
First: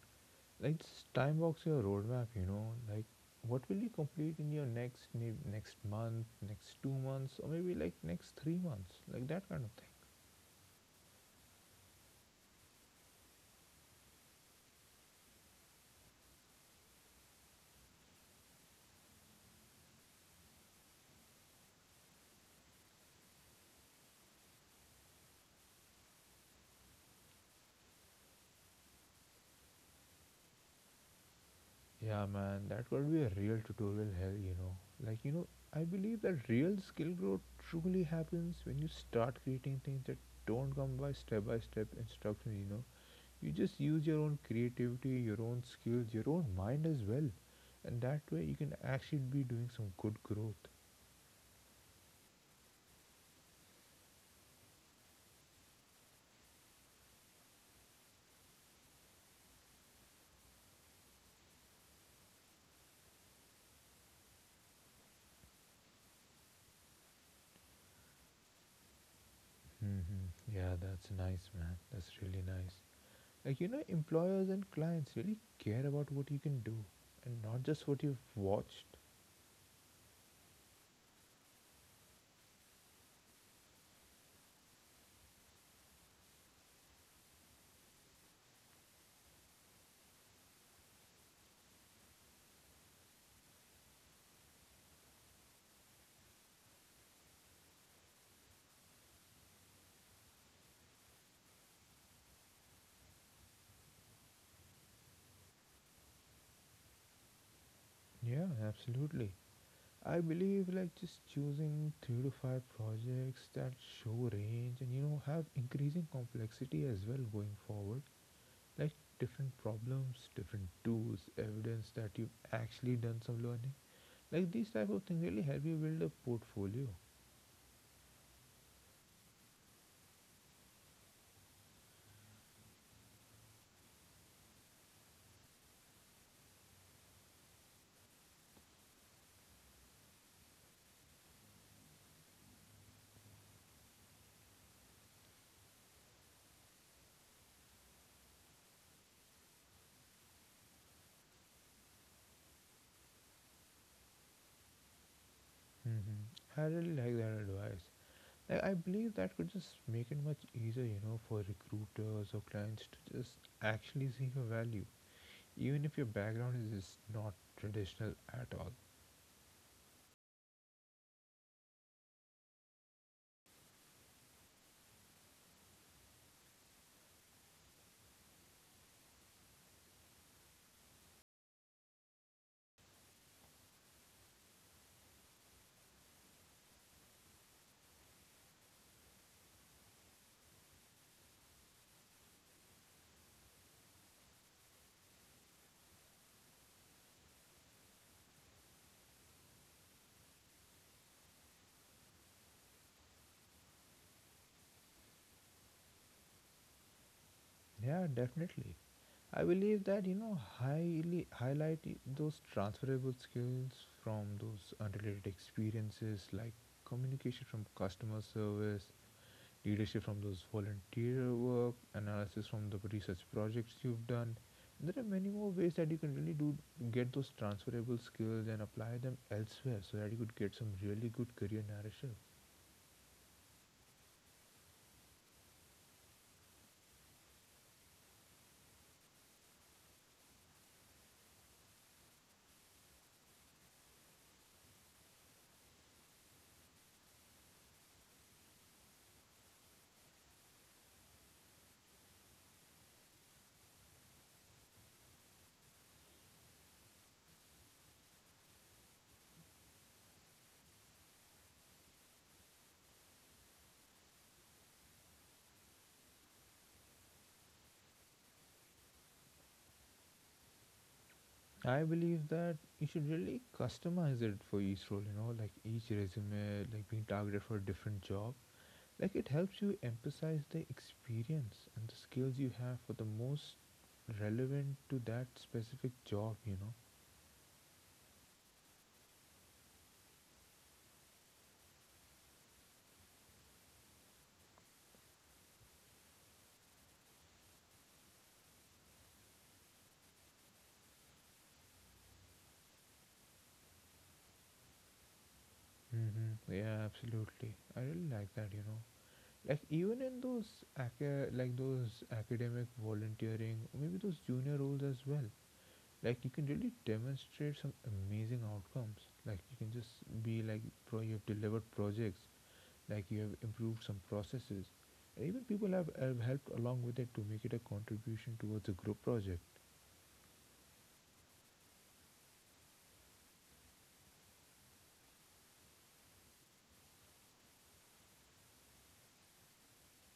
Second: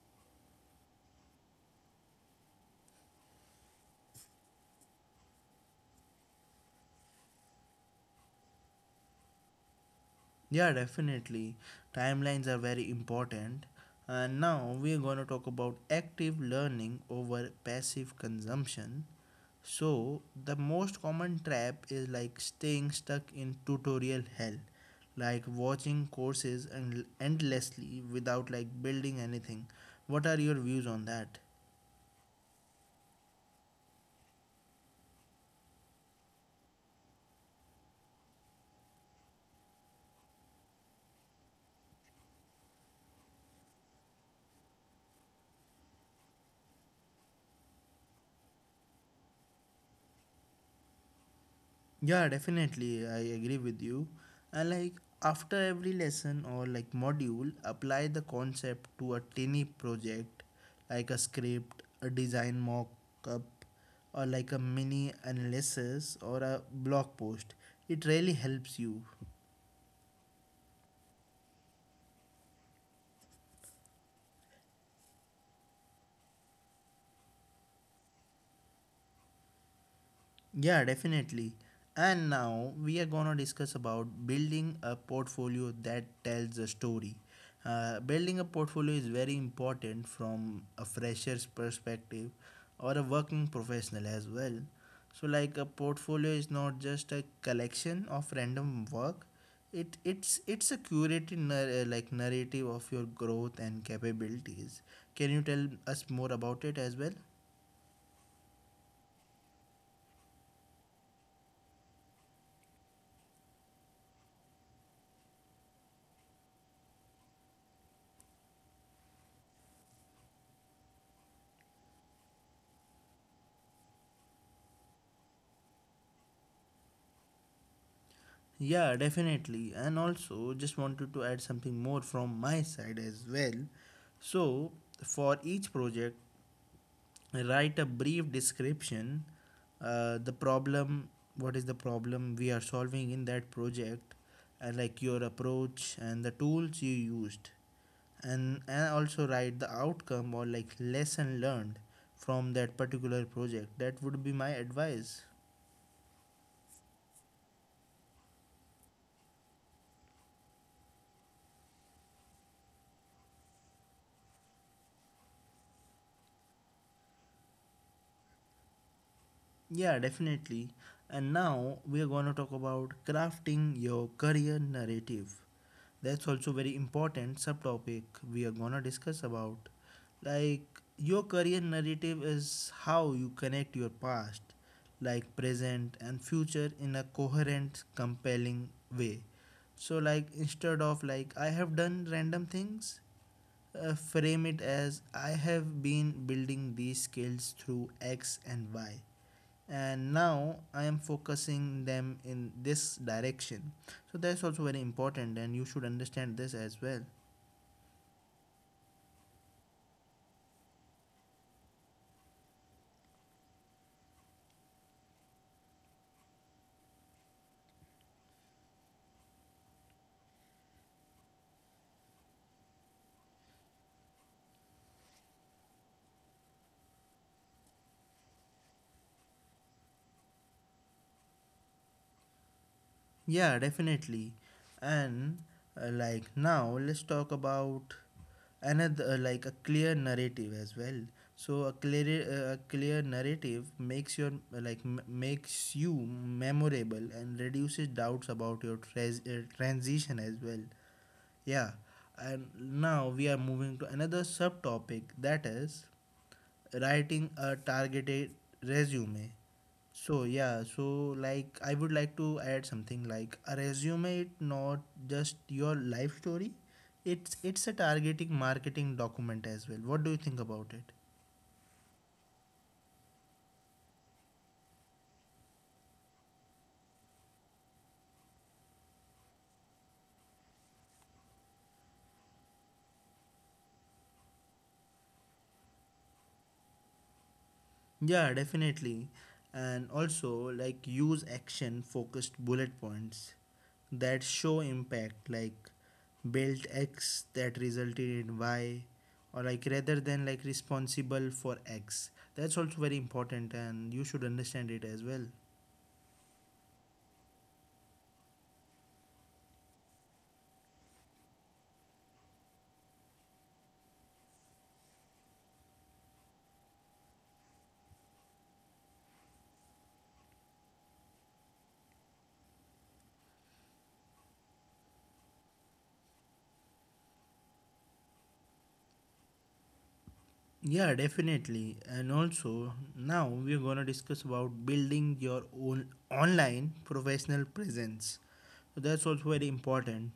Like just time box your roadmap, you know. Like what will you complete in your next ne next month, next 2 months, or maybe like next 3 months, like that kind of thing. Yeah, definitely. Timelines are very important. And now we are going to talk about active learning over passive consumption. So, the most common trap is like staying stuck in tutorial hell, like watching courses and endlessly without like building anything. What are your views on that? Yeah, man, that could be a real tutorial hell, you know. Like you know, I believe that real skill growth truly happens when you start creating things that don't come by step instructions. You know, you just use your own creativity, your own skills, your own mind as well, and that way you can actually be doing some good growth. Yeah, definitely. I agree with you. And like after every lesson or like module, apply the concept to a tiny project like a script, a design mock up, or like a mini analysis or a blog post. It really helps you. Yeah, that's nice, man. That's really nice. Like, you know, employers and clients really care about what you can do and not just what you've watched. Yeah, definitely. And now we are gonna discuss about building a portfolio that tells a story. Building a portfolio is very important from a fresher's perspective or a working professional as well. So, like a portfolio is not just a collection of random work. It's a curated narrative of your growth and capabilities. Can you tell us more about it as well? Yeah, absolutely. I believe, like, just choosing three to five projects that show range and, you know, have increasing complexity as well going forward. Like, different problems, different tools, evidence that you've actually done some learning. Like, these type of things really help you build a portfolio. Yeah, definitely. And also, just wanted to add something more from my side as well. So, for each project, write a brief description, the problem, what is the problem we are solving in that project, and like your approach and the tools you used, and also write the outcome or like lesson learned from that particular project. That would be my advice. Mm-hmm. I really like that advice. I believe that could just make it much easier, you know, for recruiters or clients to just actually see your value, even if your background is just not traditional at all. Yeah, definitely. And now we are going to talk about crafting your career narrative. That's also very important subtopic we are going to discuss about. Like your career narrative is how you connect your past, like present and future in a coherent, compelling way. So like instead of like I have done random things, frame it as I have been building these skills through X and Y, and now I am focusing them in this direction. So that's also very important and you should understand this as well. Yeah, definitely. I believe that you know highly highlight those transferable skills from those unrelated experiences like communication from customer service, leadership from those volunteer work, analysis from the research projects you've done. And there are many more ways that you can really do get those transferable skills and apply them elsewhere so that you could get some really good career narrative. Yeah, definitely. And now let's talk about another, like a clear narrative as well. So a clear, a clear narrative makes your, makes you memorable and reduces doubts about your transition as well. Yeah, and now we are moving to another subtopic that is writing a targeted resume. So yeah, so like I would like to add something. Like a resume is not just your life story, it's a targeting marketing document as well. What do you think about it? I believe that you should really customize it for each role, you know, like each resume, like being targeted for a different job. Like it helps you emphasize the experience and the skills you have for the most relevant to that specific job, you know. Yeah, definitely. And also, like, use action focused bullet points that show impact, like, built X that resulted in Y, or like, rather than like responsible for X. That's also very important, and you should understand it as well. Mm-hmm. Yeah, absolutely. I really like that, you know. Like even in those like those academic volunteering, or maybe those junior roles as well. Like you can really demonstrate some amazing outcomes. Like you can just be like pro you have delivered projects, like you have improved some processes. And even people have helped along with it to make it a contribution towards a group project. Yeah, definitely. And also, now we're going to discuss about building your own online professional presence. So that's also very important.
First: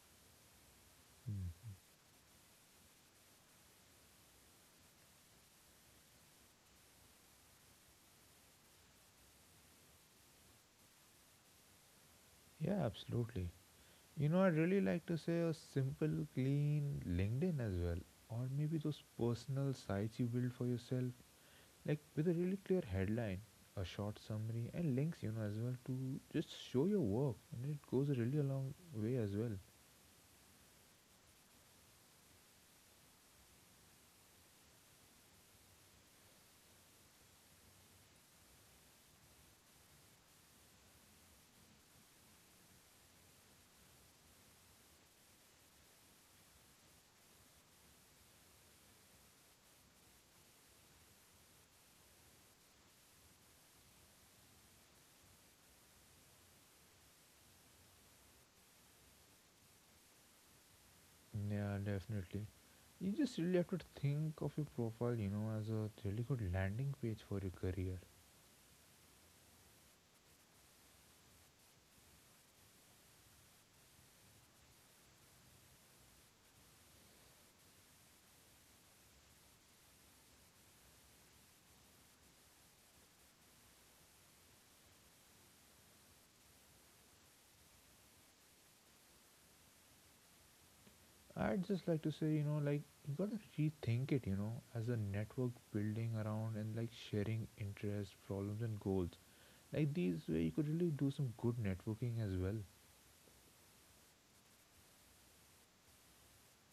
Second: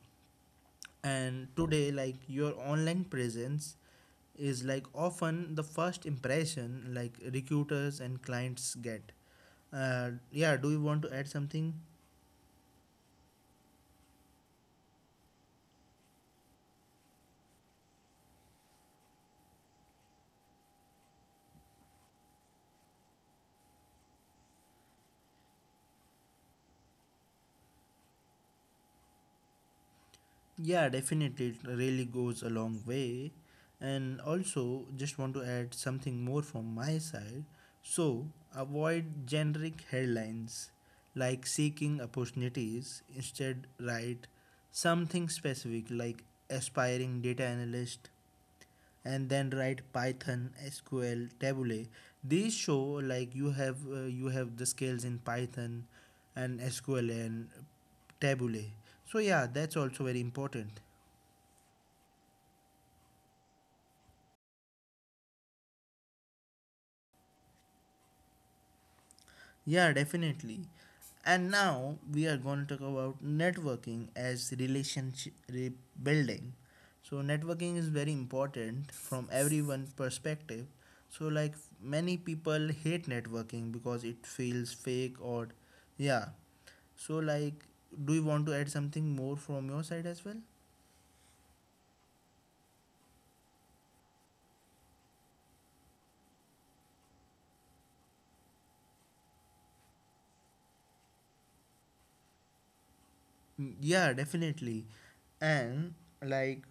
And hmm today, like your online presence is like often the first impression like recruiters and clients get. Yeah, do you want to add something? Yeah, absolutely. You know, I'd really like to say a simple, clean LinkedIn as well, or maybe those personal sites you build for yourself, like with a really clear headline, a short summary, and links, you know, as well to just show your work, and it goes a really a long way as well. Yeah, definitely, it really goes a long way. And also, just want to add something more from my side. So, avoid generic headlines like seeking opportunities. Instead, write something specific like aspiring data analyst, and then write python sql tabule. These show like you have, you have the skills in python and sql and tabule. So yeah, that's also very important. Yeah, definitely. You just really have to think of your profile, you know, as a really good landing page for your career. Yeah, definitely. And now we are going to talk about networking as relationship building. So networking is very important from everyone's perspective. So like many people hate networking because it feels fake or yeah. So like do you want to add something more from your side as well? I'd just like to say, you know, like you gotta rethink it, you know, as a network building around and like sharing interests, problems, and goals. Like these way, you could really do some good networking as well. Mm, yeah, definitely. And like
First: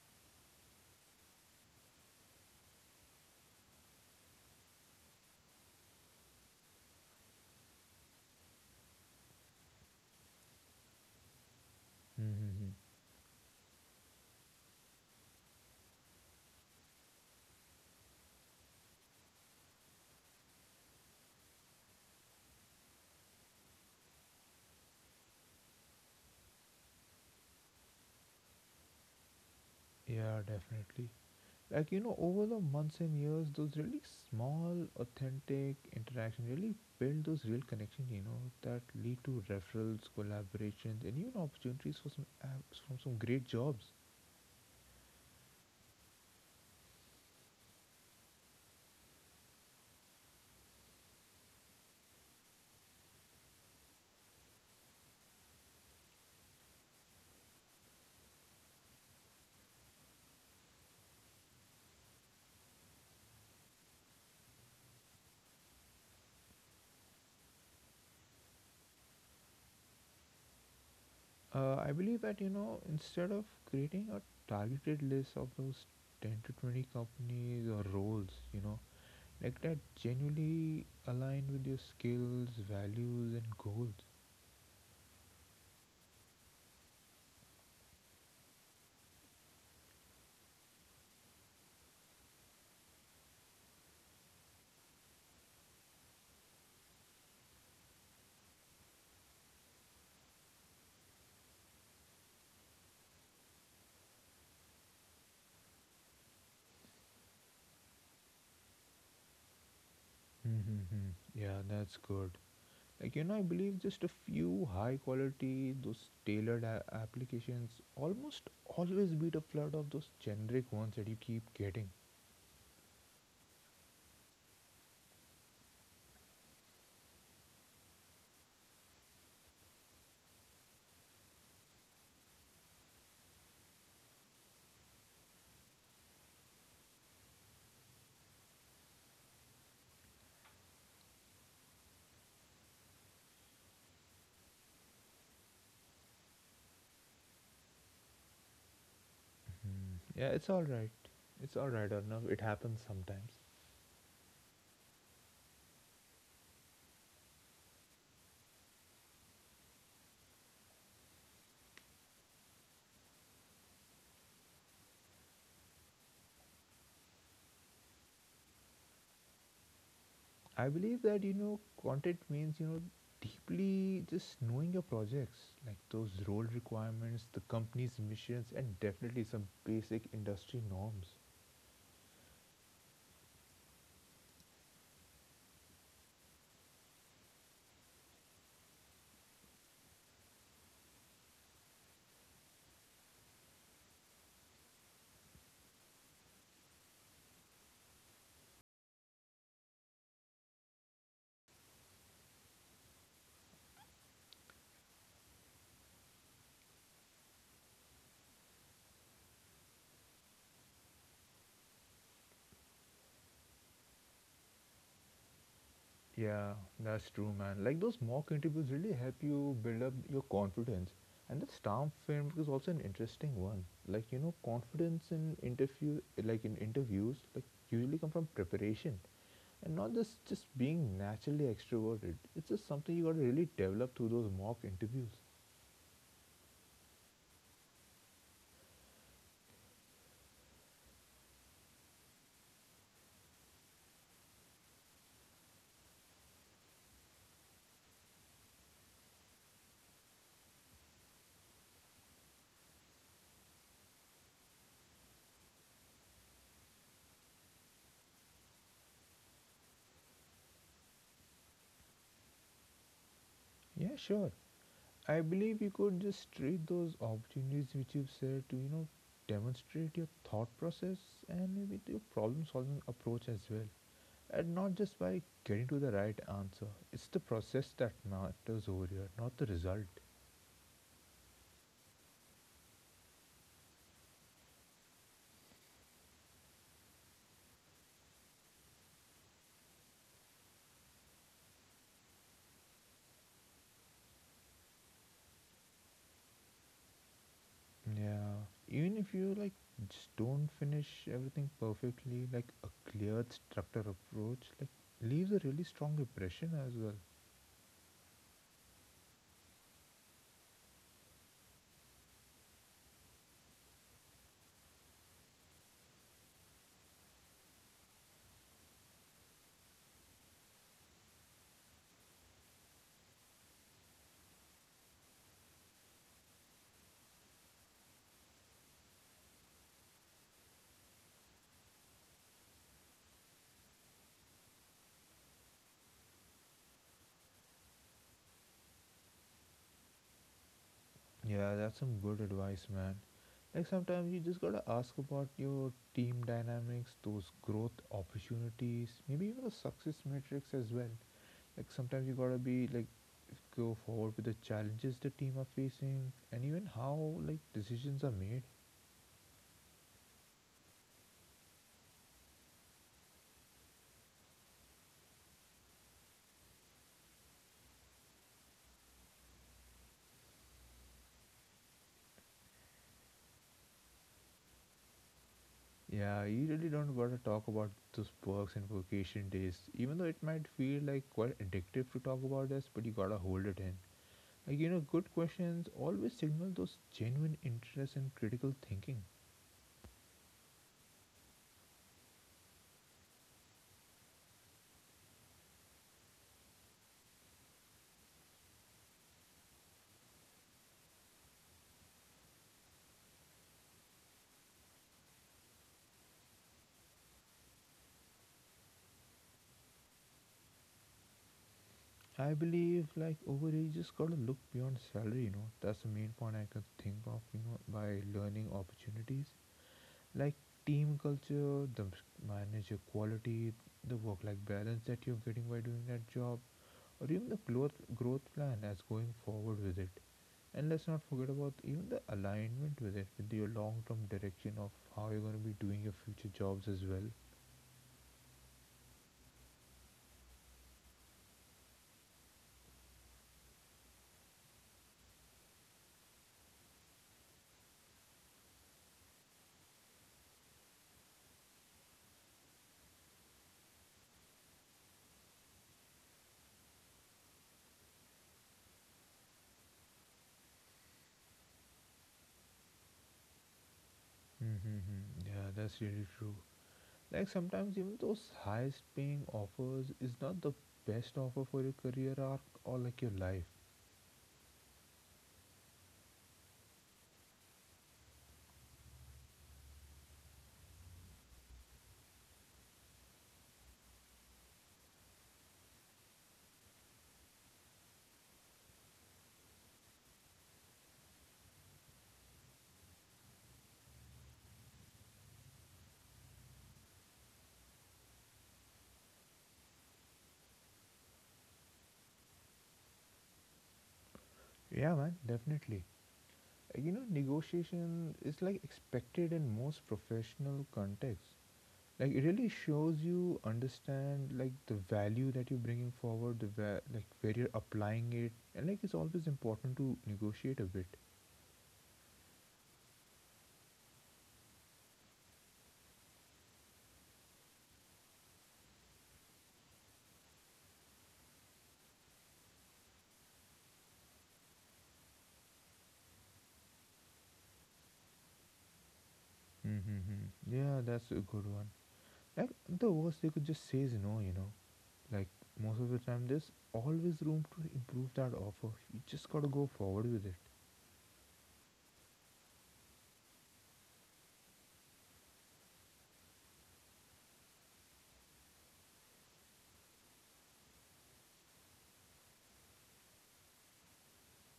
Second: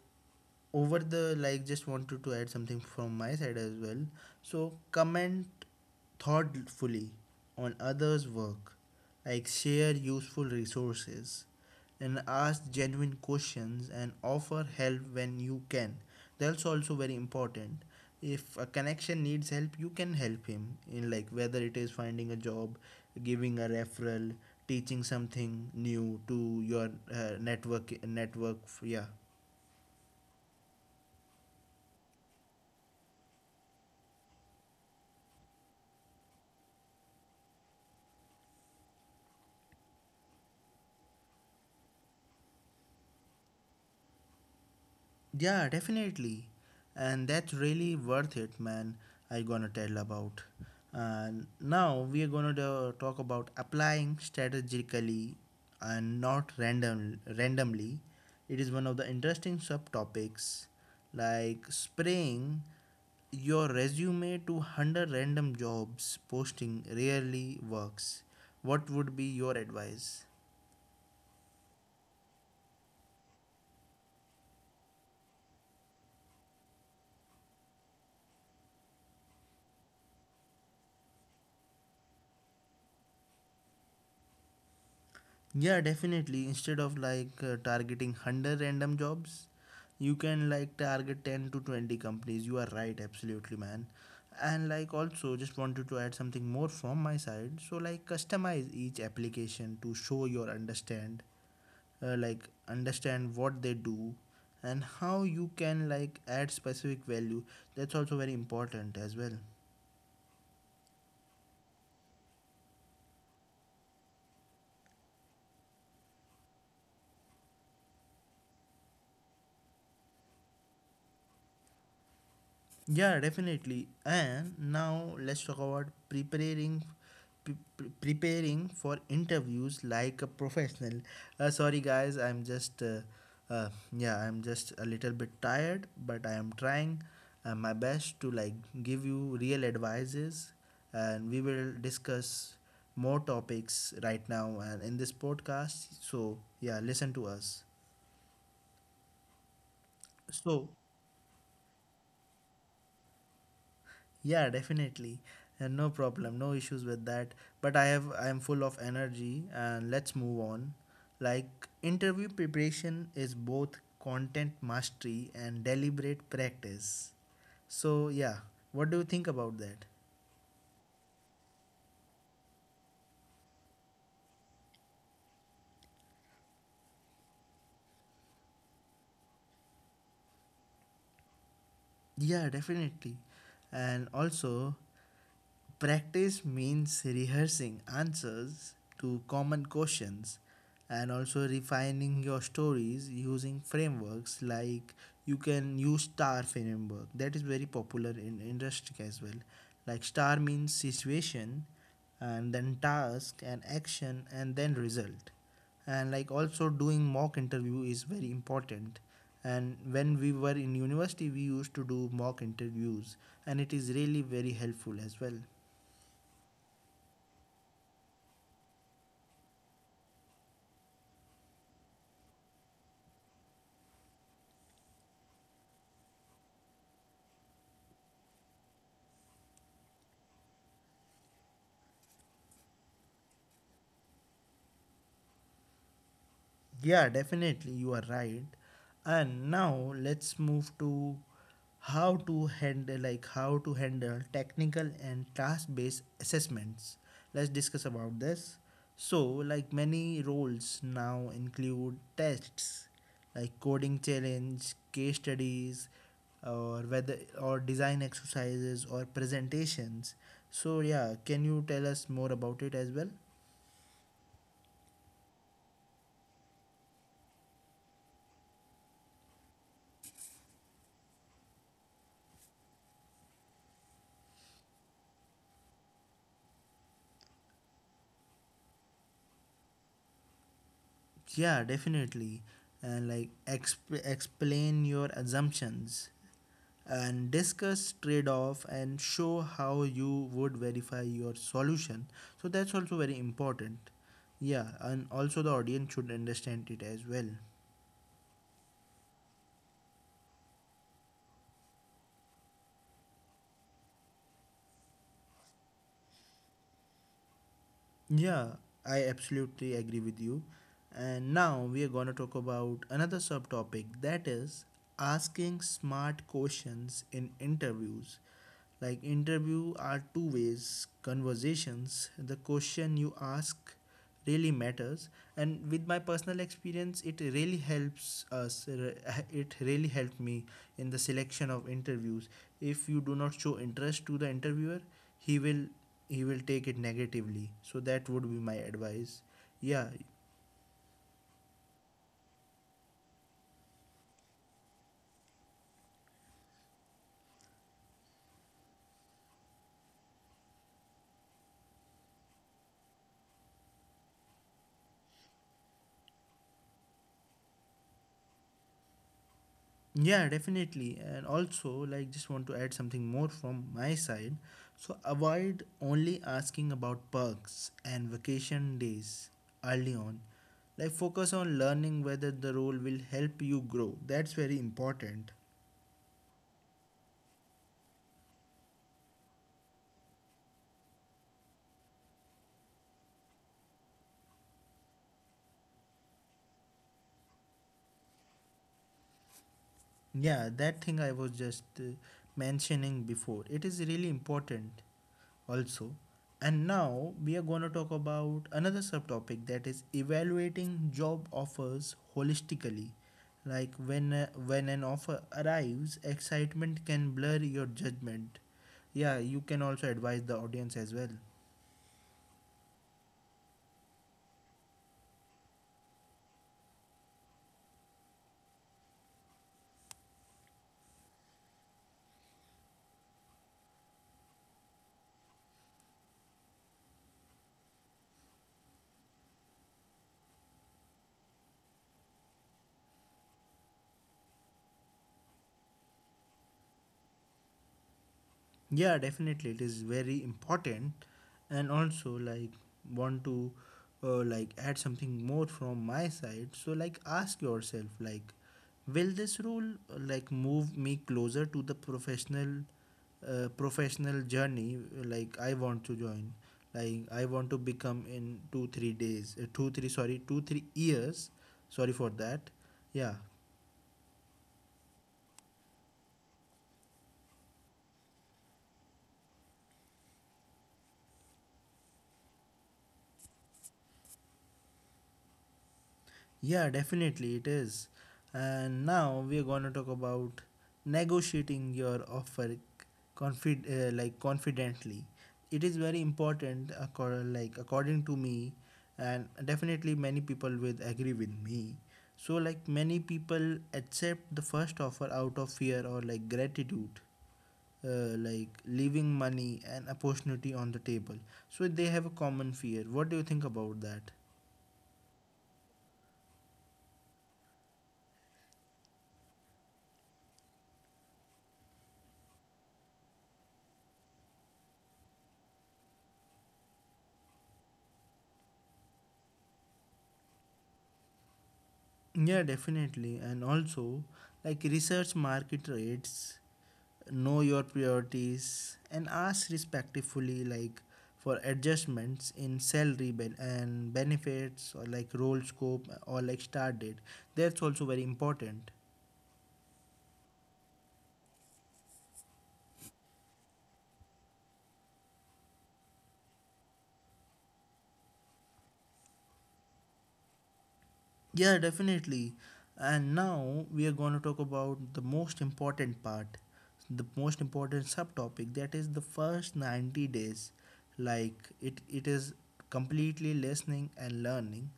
over the like just wanted to add something from my side as well. So comment thoughtfully on others work, like share useful resources, and Mm-hmm. ask genuine questions and offer help when you can. That's also very important. If a connection needs help, you can help him in like whether it is finding a job, giving a referral, teaching something new to your, network network, yeah. Yeah, definitely. Like you know, over the months and years, those really small, authentic interactions really build those real connections, you know, that lead to referrals, collaborations, and even opportunities for some apps from some great jobs. Yeah, definitely. And that's really worth it, man. I gonna tell about. And now we are gonna talk about applying strategically and not randomly. It is one of the interesting subtopics, like spraying your resume to 100 random jobs posting rarely works. What would be your advice? I believe that you know instead of creating a targeted list of those 10 to 20 companies or roles, you know, like that genuinely align with your skills, values, and goals. Yeah, definitely. Instead of like targeting 100 random jobs, you can like target 10 to 20 companies. You are right, absolutely, man. And like also just wanted to add something more from my side. So like customize each application to show your uh, like understand what they do and how you can like add specific value. That's also very important as well. Mm-hmm. Yeah, that's good. Like you know, I believe just a few high quality, those applications almost always beat a flood of those generic ones that you keep getting. Yeah, definitely. And now let's talk about preparing preparing for interviews like a professional. Sorry guys, I'm just uh, yeah, I'm just a little bit tired, but I am trying my best to like give you real advices and we will discuss more topics right now and in this podcast. So, yeah, listen to us. Yeah, it's all So, right. It's all right, Arnav. It happens sometimes. Yeah, definitely. And no problem, no issues with that. But I am full of energy and let's move on. Like interview preparation is both content mastery and deliberate practice. So yeah, what do you think about that? I believe that you know content means you know deeply just knowing your projects, like those role requirements, the company's missions, and definitely some basic industry norms. Yeah, definitely. And also, practice means rehearsing answers to common questions and also refining your stories using frameworks like you can use star framework that is very popular in industry as well. Like star means situation and then task and action and then result. And like also doing mock interview is very important, and when we were in university we used to do mock interviews, and it is really very helpful as well. Yeah, that's true, man. Like those mock interviews really help you build up your confidence. And that stamp framework is also an interesting one. Like you know, confidence in interview, like in interviews, like usually come from preparation and not just being naturally extroverted. It's just something you got to really develop through those mock interviews. Yeah, definitely, you are right. And now let's move to how to handle technical and task-based assessments. Let's discuss about this. So, like many roles now include tests, like coding challenge, case studies, or whether or design exercises or presentations. So, yeah, can you tell us more about it as well? Yeah, sure. I believe you could just treat those opportunities which you've said to, you know, demonstrate your thought process and maybe your problem solving approach as well. And not just by getting to the right answer. It's the process that matters over here, not the result. Yeah, definitely. And like explain your assumptions and discuss trade off and show how you would verify your solution. So that's also very important. Yeah, and also the audience should understand it as well. Yeah. Even if you like just don't finish everything perfectly, like a clear structure approach, like leaves a really strong impression as well. Yeah, I absolutely agree with you. And now we are going to talk about another subtopic that is asking smart questions in interviews. Like interview are two ways conversations. The question you ask really matters, and with my personal experience it really helps us, it really helped me in the selection of interviews. If you do not show interest to the interviewer, he will he will take it negatively, so that would be my advice, yeah. Yeah, that's some good advice, man. Like sometimes you just gotta ask about your team dynamics, those growth opportunities, maybe even the success metrics as well. Like sometimes you gotta be like go forward with the challenges the team are facing and even how like decisions are made. Yeah, definitely. And also, like, just want to add something more from my side. So, avoid only asking about perks and vacation days early on. Like, focus on learning whether the role will help you grow. That's very important. Yeah, you really don't gotta talk about those perks and vacation days, even though it might feel like quite addictive to talk about this, but you gotta hold it in. Like, you know, good questions always signal those genuine interest and critical thinking. Yeah, that thing I was just mentioning before. It is really important also. And now we are going to talk about another subtopic that is evaluating job offers holistically. Like when an offer arrives, excitement can blur your judgment. Yeah, you can also advise the audience as well. I believe, like, overage just gotta look beyond salary, you know. That's the main point I can think of, you know, by learning opportunities. Like, team culture, the manager quality, the work life balance that you're getting by doing that job, or even the growth plan as going forward with it. And let's not forget about even the alignment with it, with your long term direction of how you're going to be doing your future jobs as well. Yeah, definitely, it is very important, and also like want to like add something more from my side. So like ask yourself like, will this role like move me closer to the professional journey like I want to join, like I want to become in 2 3 years, sorry for that, yeah. Mm-hmm. Yeah, that's really true. Like sometimes even those highest paying offers is not the best offer for your career arc or like your life. Yeah, definitely it is. And now we are going to talk about negotiating your offer like confidently. It is very important, like according to me, and definitely many people will agree with me. So like many people accept the first offer out of fear or like gratitude. Like leaving money and opportunity on the table, so they have a common fear. What do you think about that? Yeah, man, definitely. Like, you know, negotiation is like expected in most professional contexts. Like it really shows you understand like the value that you're bringing forward, the like where you're applying it, and like it's always important to negotiate a bit. Yeah, definitely. And also, like research market rates, know your priorities, and ask respectfully, like for adjustments in salary and benefits, or like role scope, or like start date. That's also very important. Mm-hmm. Yeah, that's a good one. Like the worst they could just say is no, you know. Like most of the time, there's always room to improve that offer. You just gotta go forward with it. Yeah, definitely. And now we are going to talk about the most important part, the most important subtopic that is the first 90 days. Like it is completely listening and learning.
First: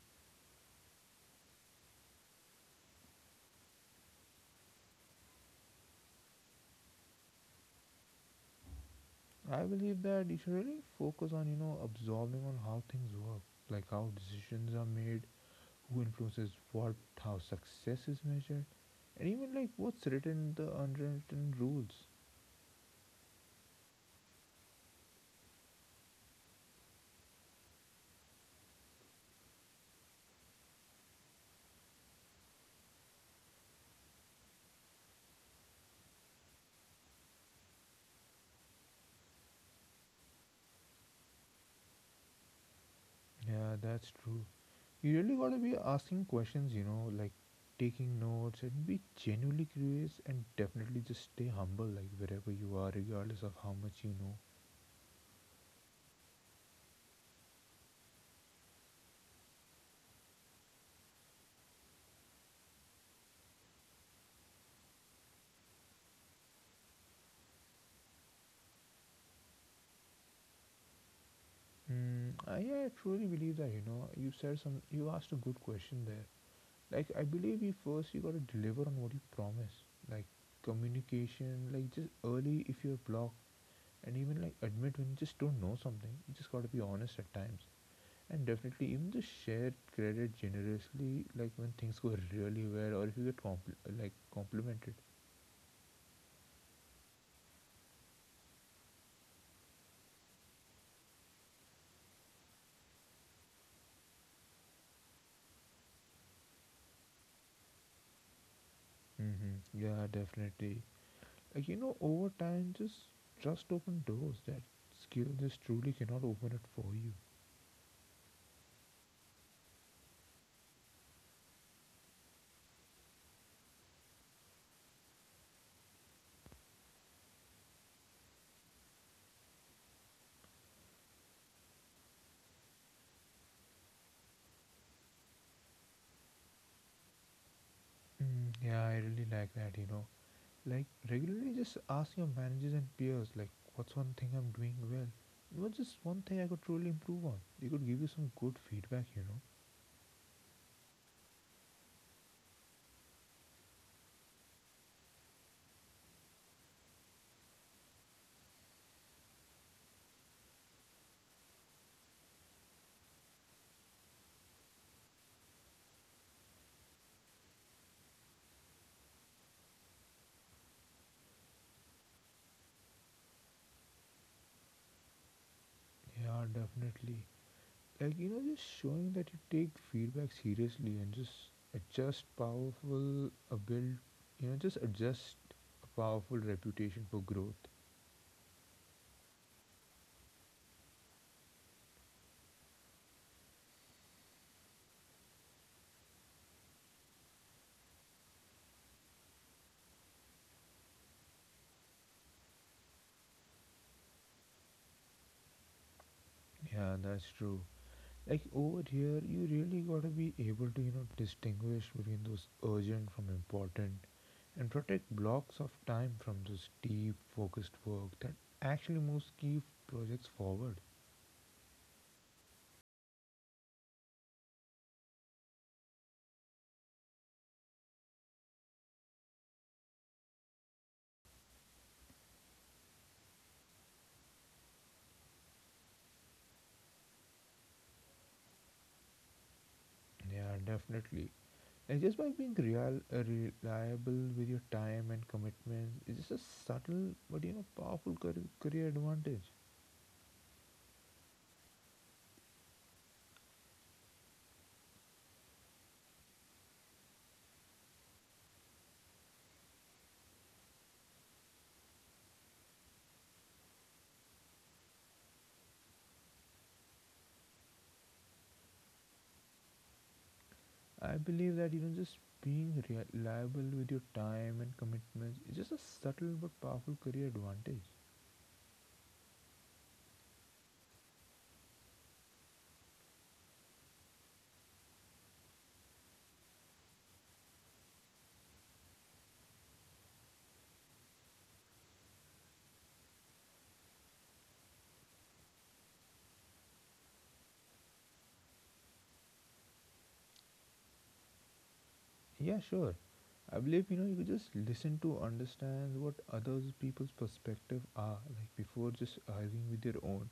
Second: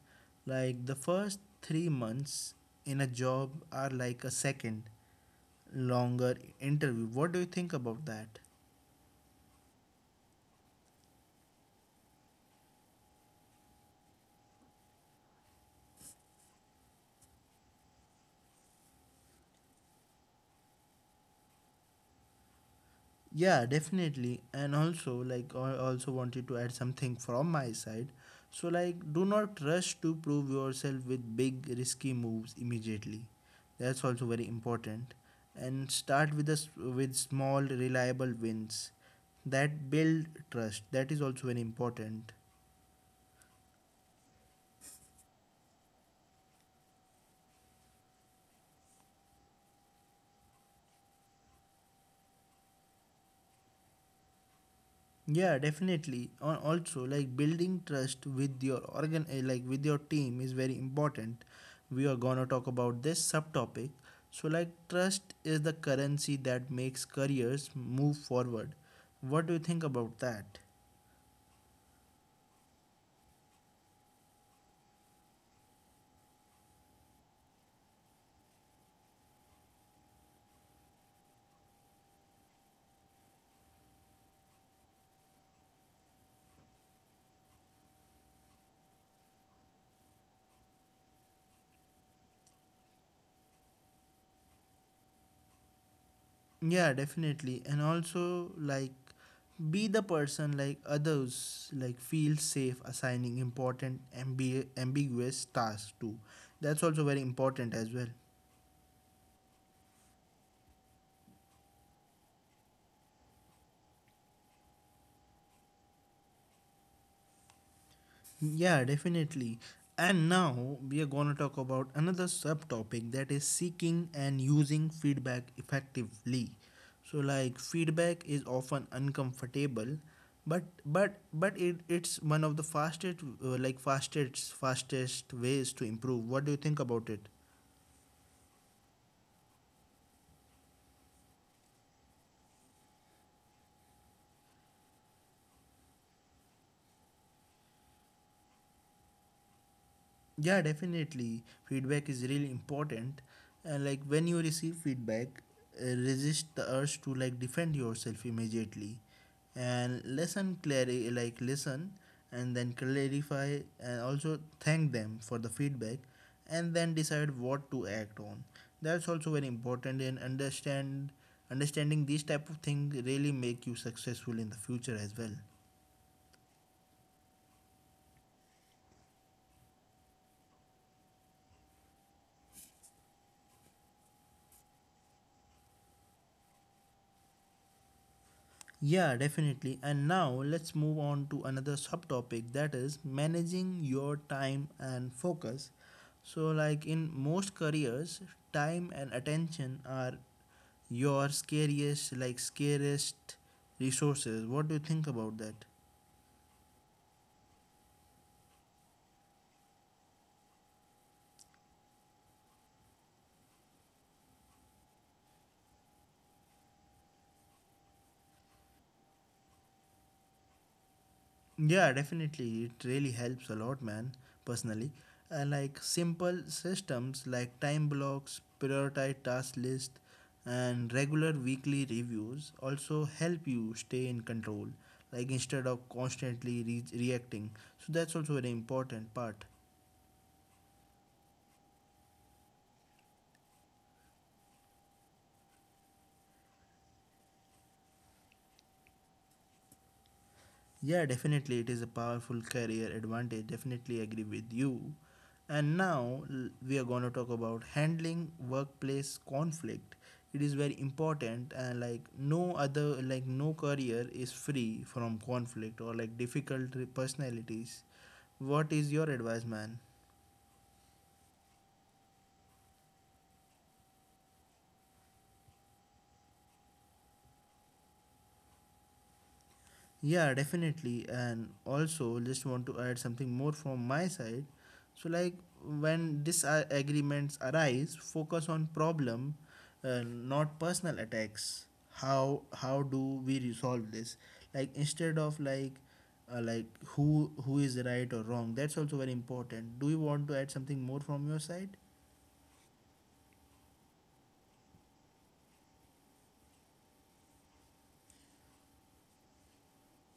Like the first 3 months in a job are like a second longer interview. What do you think about that? I believe that you should really focus on, you know, absorbing on how things work, like how decisions are made, who influences what, how success is measured, and even like what's written in the unwritten rules. Yeah, definitely. And also, like, I also wanted to add something from my side. So, like, do not rush to prove yourself with big, risky moves immediately. That's also very important. And start with us with small, reliable wins that build trust. That is also very important. Yeah, that's true. You really gotta be asking questions, you know, like taking notes and be genuinely curious, and definitely just stay humble like wherever you are regardless of how much you know. Yeah, definitely. Al- Also, like building trust with your like with your team, is very important. We are gonna talk about this subtopic. So, like trust is the currency that makes careers move forward. What do you think about that? Mm, I truly believe that you know you said some you asked a good question there. Like I believe you first you gotta deliver on what you promise. Like communication, like just early if you're blocked, and even like admit when you just don't know something. You just gotta be honest at times, and definitely even just share credit generously. Like when things go really well, or if you get like complimented. Yeah, definitely. And also, like, be the person like others like feel safe assigning important ambiguous tasks to. That's also very important as well. Mm-hmm. Yeah, definitely. Like, you know, over time, just open doors that skill just truly cannot open it for you. Yeah, definitely. And now we are going to talk about another subtopic that is seeking and using feedback effectively. So like feedback is often uncomfortable, but it's one of the fastest fastest ways to improve. What do you think about it? Mm, yeah, I really like that, you know. Like, regularly just ask your managers and peers, like, what's one thing I'm doing well? What's just one thing I could truly improve on? They could give you some good feedback, you know. Yeah, definitely, feedback is really important. And like when you receive feedback, resist the urge to like defend yourself immediately, and listen clearly, like listen and then clarify, and also thank them for the feedback and then decide what to act on. That's also very important. And understanding these type of things really make you successful in the future as well. Yeah, definitely. Like, you know, just showing that you take feedback seriously and just adjust powerful, a build, you know, just adjust a powerful reputation for growth. Yeah, definitely. And now let's move on to another subtopic that is managing your time and focus. So, like in most careers, time and attention are your scariest resources. What do you think about that? Yeah, that's true. Like over here you really got to be able to you know distinguish between those urgent from important and protect blocks of time from those deep focused work that actually moves key projects forward. Yeah, definitely. It really helps a lot, man, personally. Like simple systems like time blocks, prioritized task list, and regular weekly reviews also help you stay in control, like instead of constantly reacting. So that's also very important part. Yeah, definitely. And just by being real reliable with your time and commitments it's just a subtle but you know powerful career advantage. Yeah, definitely, it is a powerful career advantage. Definitely agree with you. And now we are going to talk about handling workplace conflict. It is very important, and like no career is free from conflict or like difficult personalities. What is your advice, man? I believe that you know just being reliable with your time and commitments is just a subtle but powerful career advantage. Yeah, definitely. And also, just want to add something more from my side. So, like when disagreements arise, focus on problem, not personal attacks. How do we resolve this? Like instead of like who is right or wrong. That's also very important. Do you want to add something more from your side? Yeah, sure. I believe you know you could just listen to understand what other people's perspective are like before just arguing with your own.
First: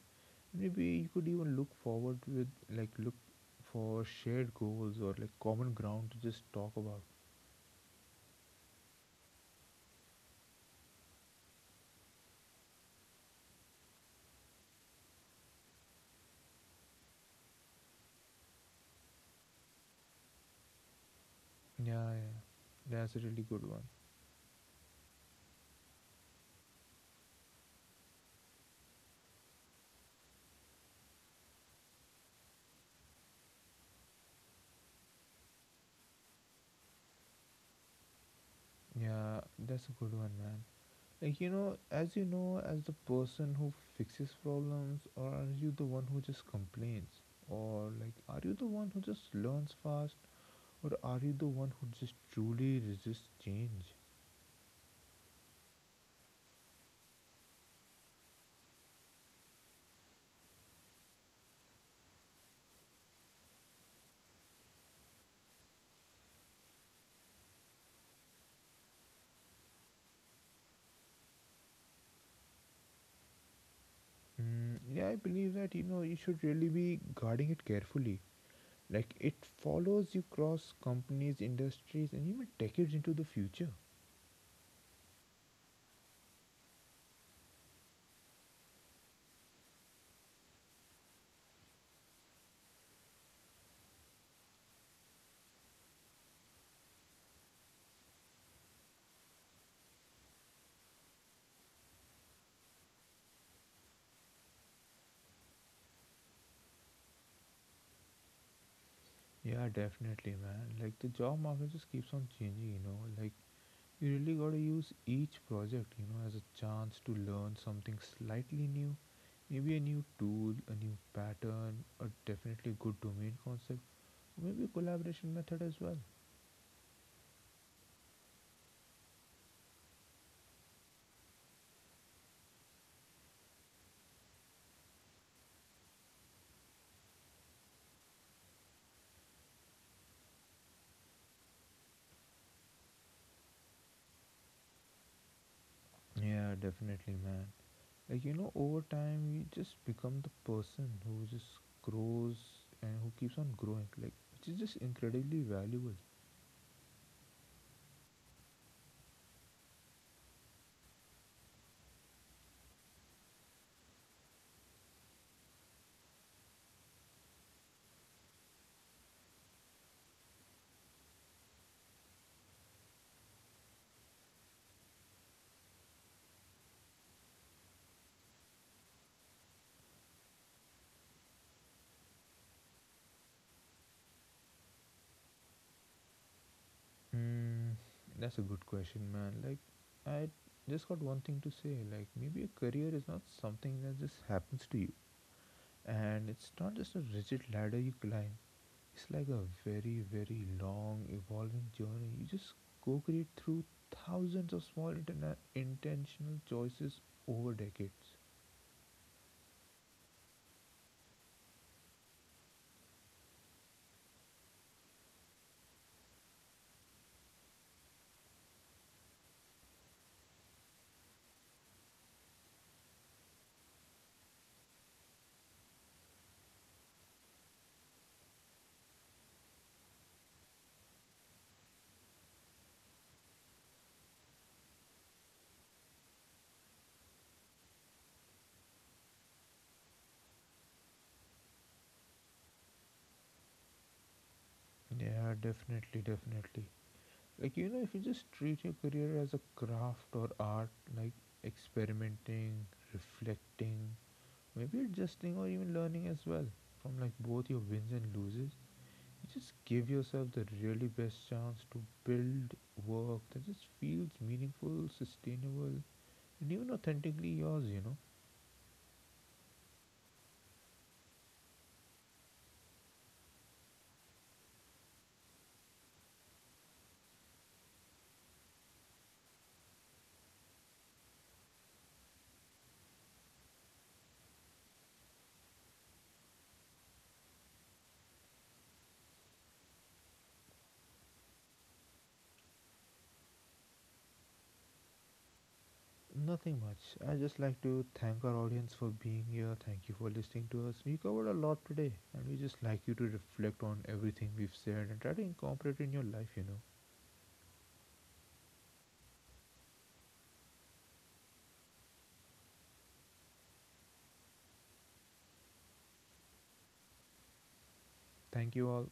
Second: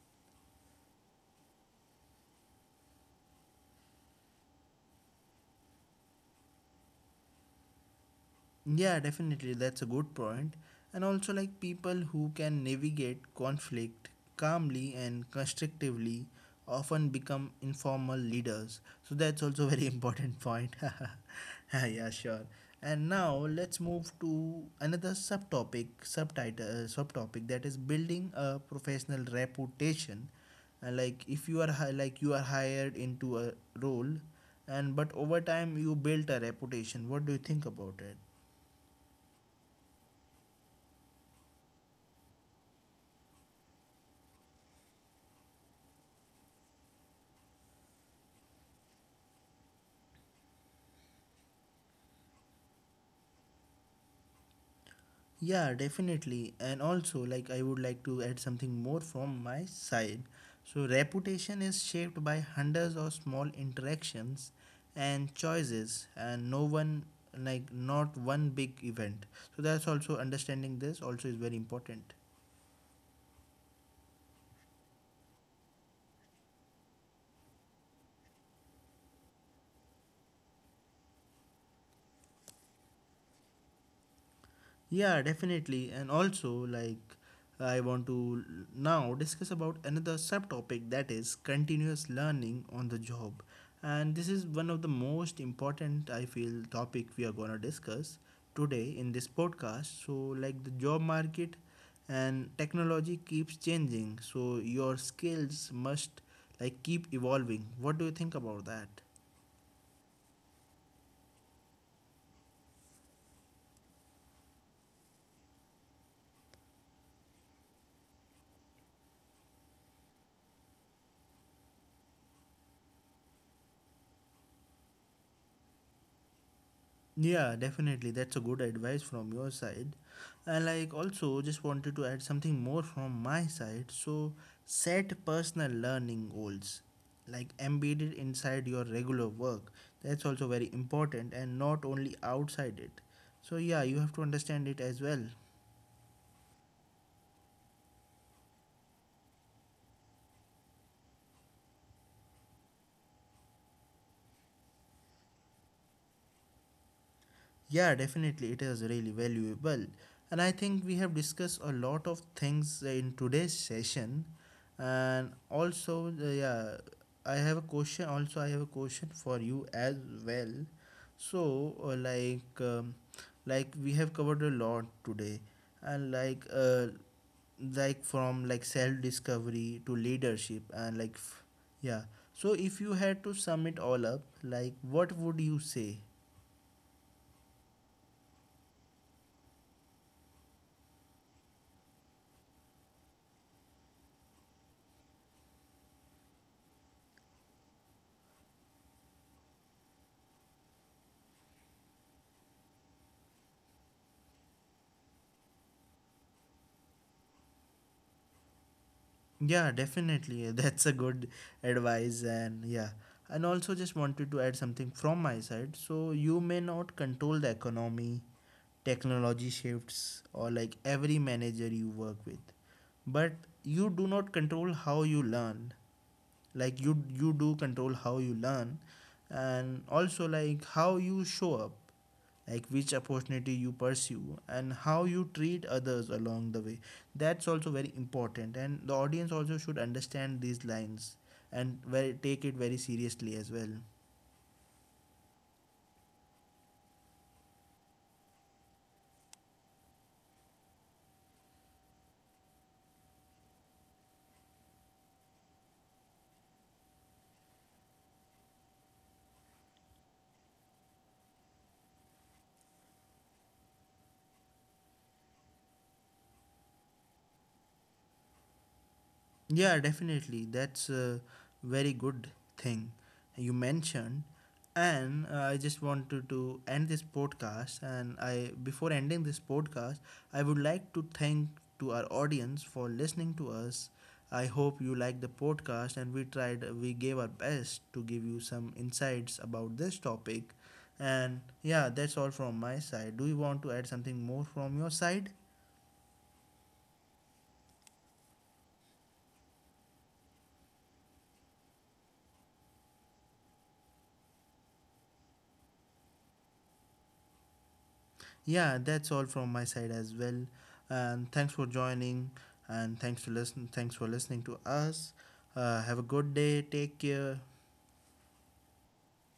Maybe you could even look forward with look for shared goals or like common ground to just talk about. Yeah, definitely. That's a good point. And also, like people who can navigate conflict calmly and constructively often become informal leaders. So, that's also very important point. yeah, Yeah, sure. yeah, And that's a now really good let's one. move to another subtopic that is building a professional reputation. Like if you are hi- like you are hired into a role, and but over time you built a reputation. What do you think about it? Yeah, that's a good one, man. Like you know, as the person who fixes problems, or are you the one who just complains, or like are you the one who just learns fast? Or are you the one who just truly resists change? Yeah, definitely. And also, like, I would like to add something more from my side. So, reputation is shaped by hundreds of small interactions and choices, and not one big event. So, that's also understanding this also is very important. Mm, yeah, I believe that you know you should really be guarding it carefully. Like it follows you across companies, industries, and even decades into the future. Yeah, definitely. And also, like, I want to now discuss about another subtopic that is continuous learning on the job. And this is one of the most important, I feel, topic we are going to discuss today in this podcast. So, like, the job market and technology keeps changing. So, your skills must, like, keep evolving. What do you think about that? Yeah, definitely, man. Like the job market just keeps on changing, you know. Like you really gotta use each project, you know, as a chance to learn something slightly new. Maybe a new tool, a new pattern, or definitely good domain concept, maybe a collaboration method as well. Yeah, definitely. That's a good advice from your side. And like also just wanted to add something more from my side. So set personal learning goals like embedded inside your regular work. That's also very important and not only outside it. So yeah, you have to understand it as well. Yeah, definitely, man. Like, you know, over time, you just become the person who just grows and who keeps on growing, like, which is just incredibly valuable. Yeah, definitely, it is really valuable. And I think we have discussed a lot of things in today's session. And also, yeah, I have a question. Also, I have a question for you as well. So, like we have covered a lot today, and like from like self discovery to leadership, and like, yeah. So, if you had to sum it all up, like, what would you say? Mm, that's a good question, man. Like, I just got one thing to say. Like, maybe a career is not something that just happens to you, and it's not just a rigid ladder you climb. It's like a very, very long evolving journey. You just co create through thousands of small intentional choices over decades. Yeah, definitely. That's a good advice. And yeah, and also just wanted to add something from my side. So, you may not control the economy, technology shifts, or like every manager you work with, but you do not control how you learn, like you do control how you learn, and also like how you show up, like which opportunity you pursue and how you treat others along the way. That's also very important, and the audience also should understand these lines and very, take it very seriously as well. Yeah, definitely, definitely. Like, you know, if you just treat your career as a craft or art, like experimenting, reflecting, maybe adjusting or even learning as well from like both your wins and loses, you just give yourself the really best chance to build work that just feels meaningful, sustainable, new and authentically yours, you know. Yeah, definitely. That's a very good thing you mentioned. And I just wanted to end this podcast. And I, before ending this podcast, I would like to thank to our audience for listening to us. I hope you liked the podcast, and we tried, we gave our best to give you some insights about this topic. And yeah, that's all from my side. Do you want to add something more from your side? Nothing much. I just like to thank our audience for being here. Thank you for listening to us. We covered a lot today, and we just like you to reflect on everything we've said and try to incorporate in your life, you know. Yeah, that's all from my side as well. And thanks for joining and thanks for listening to us. Have a good day. Take care. Thank you all.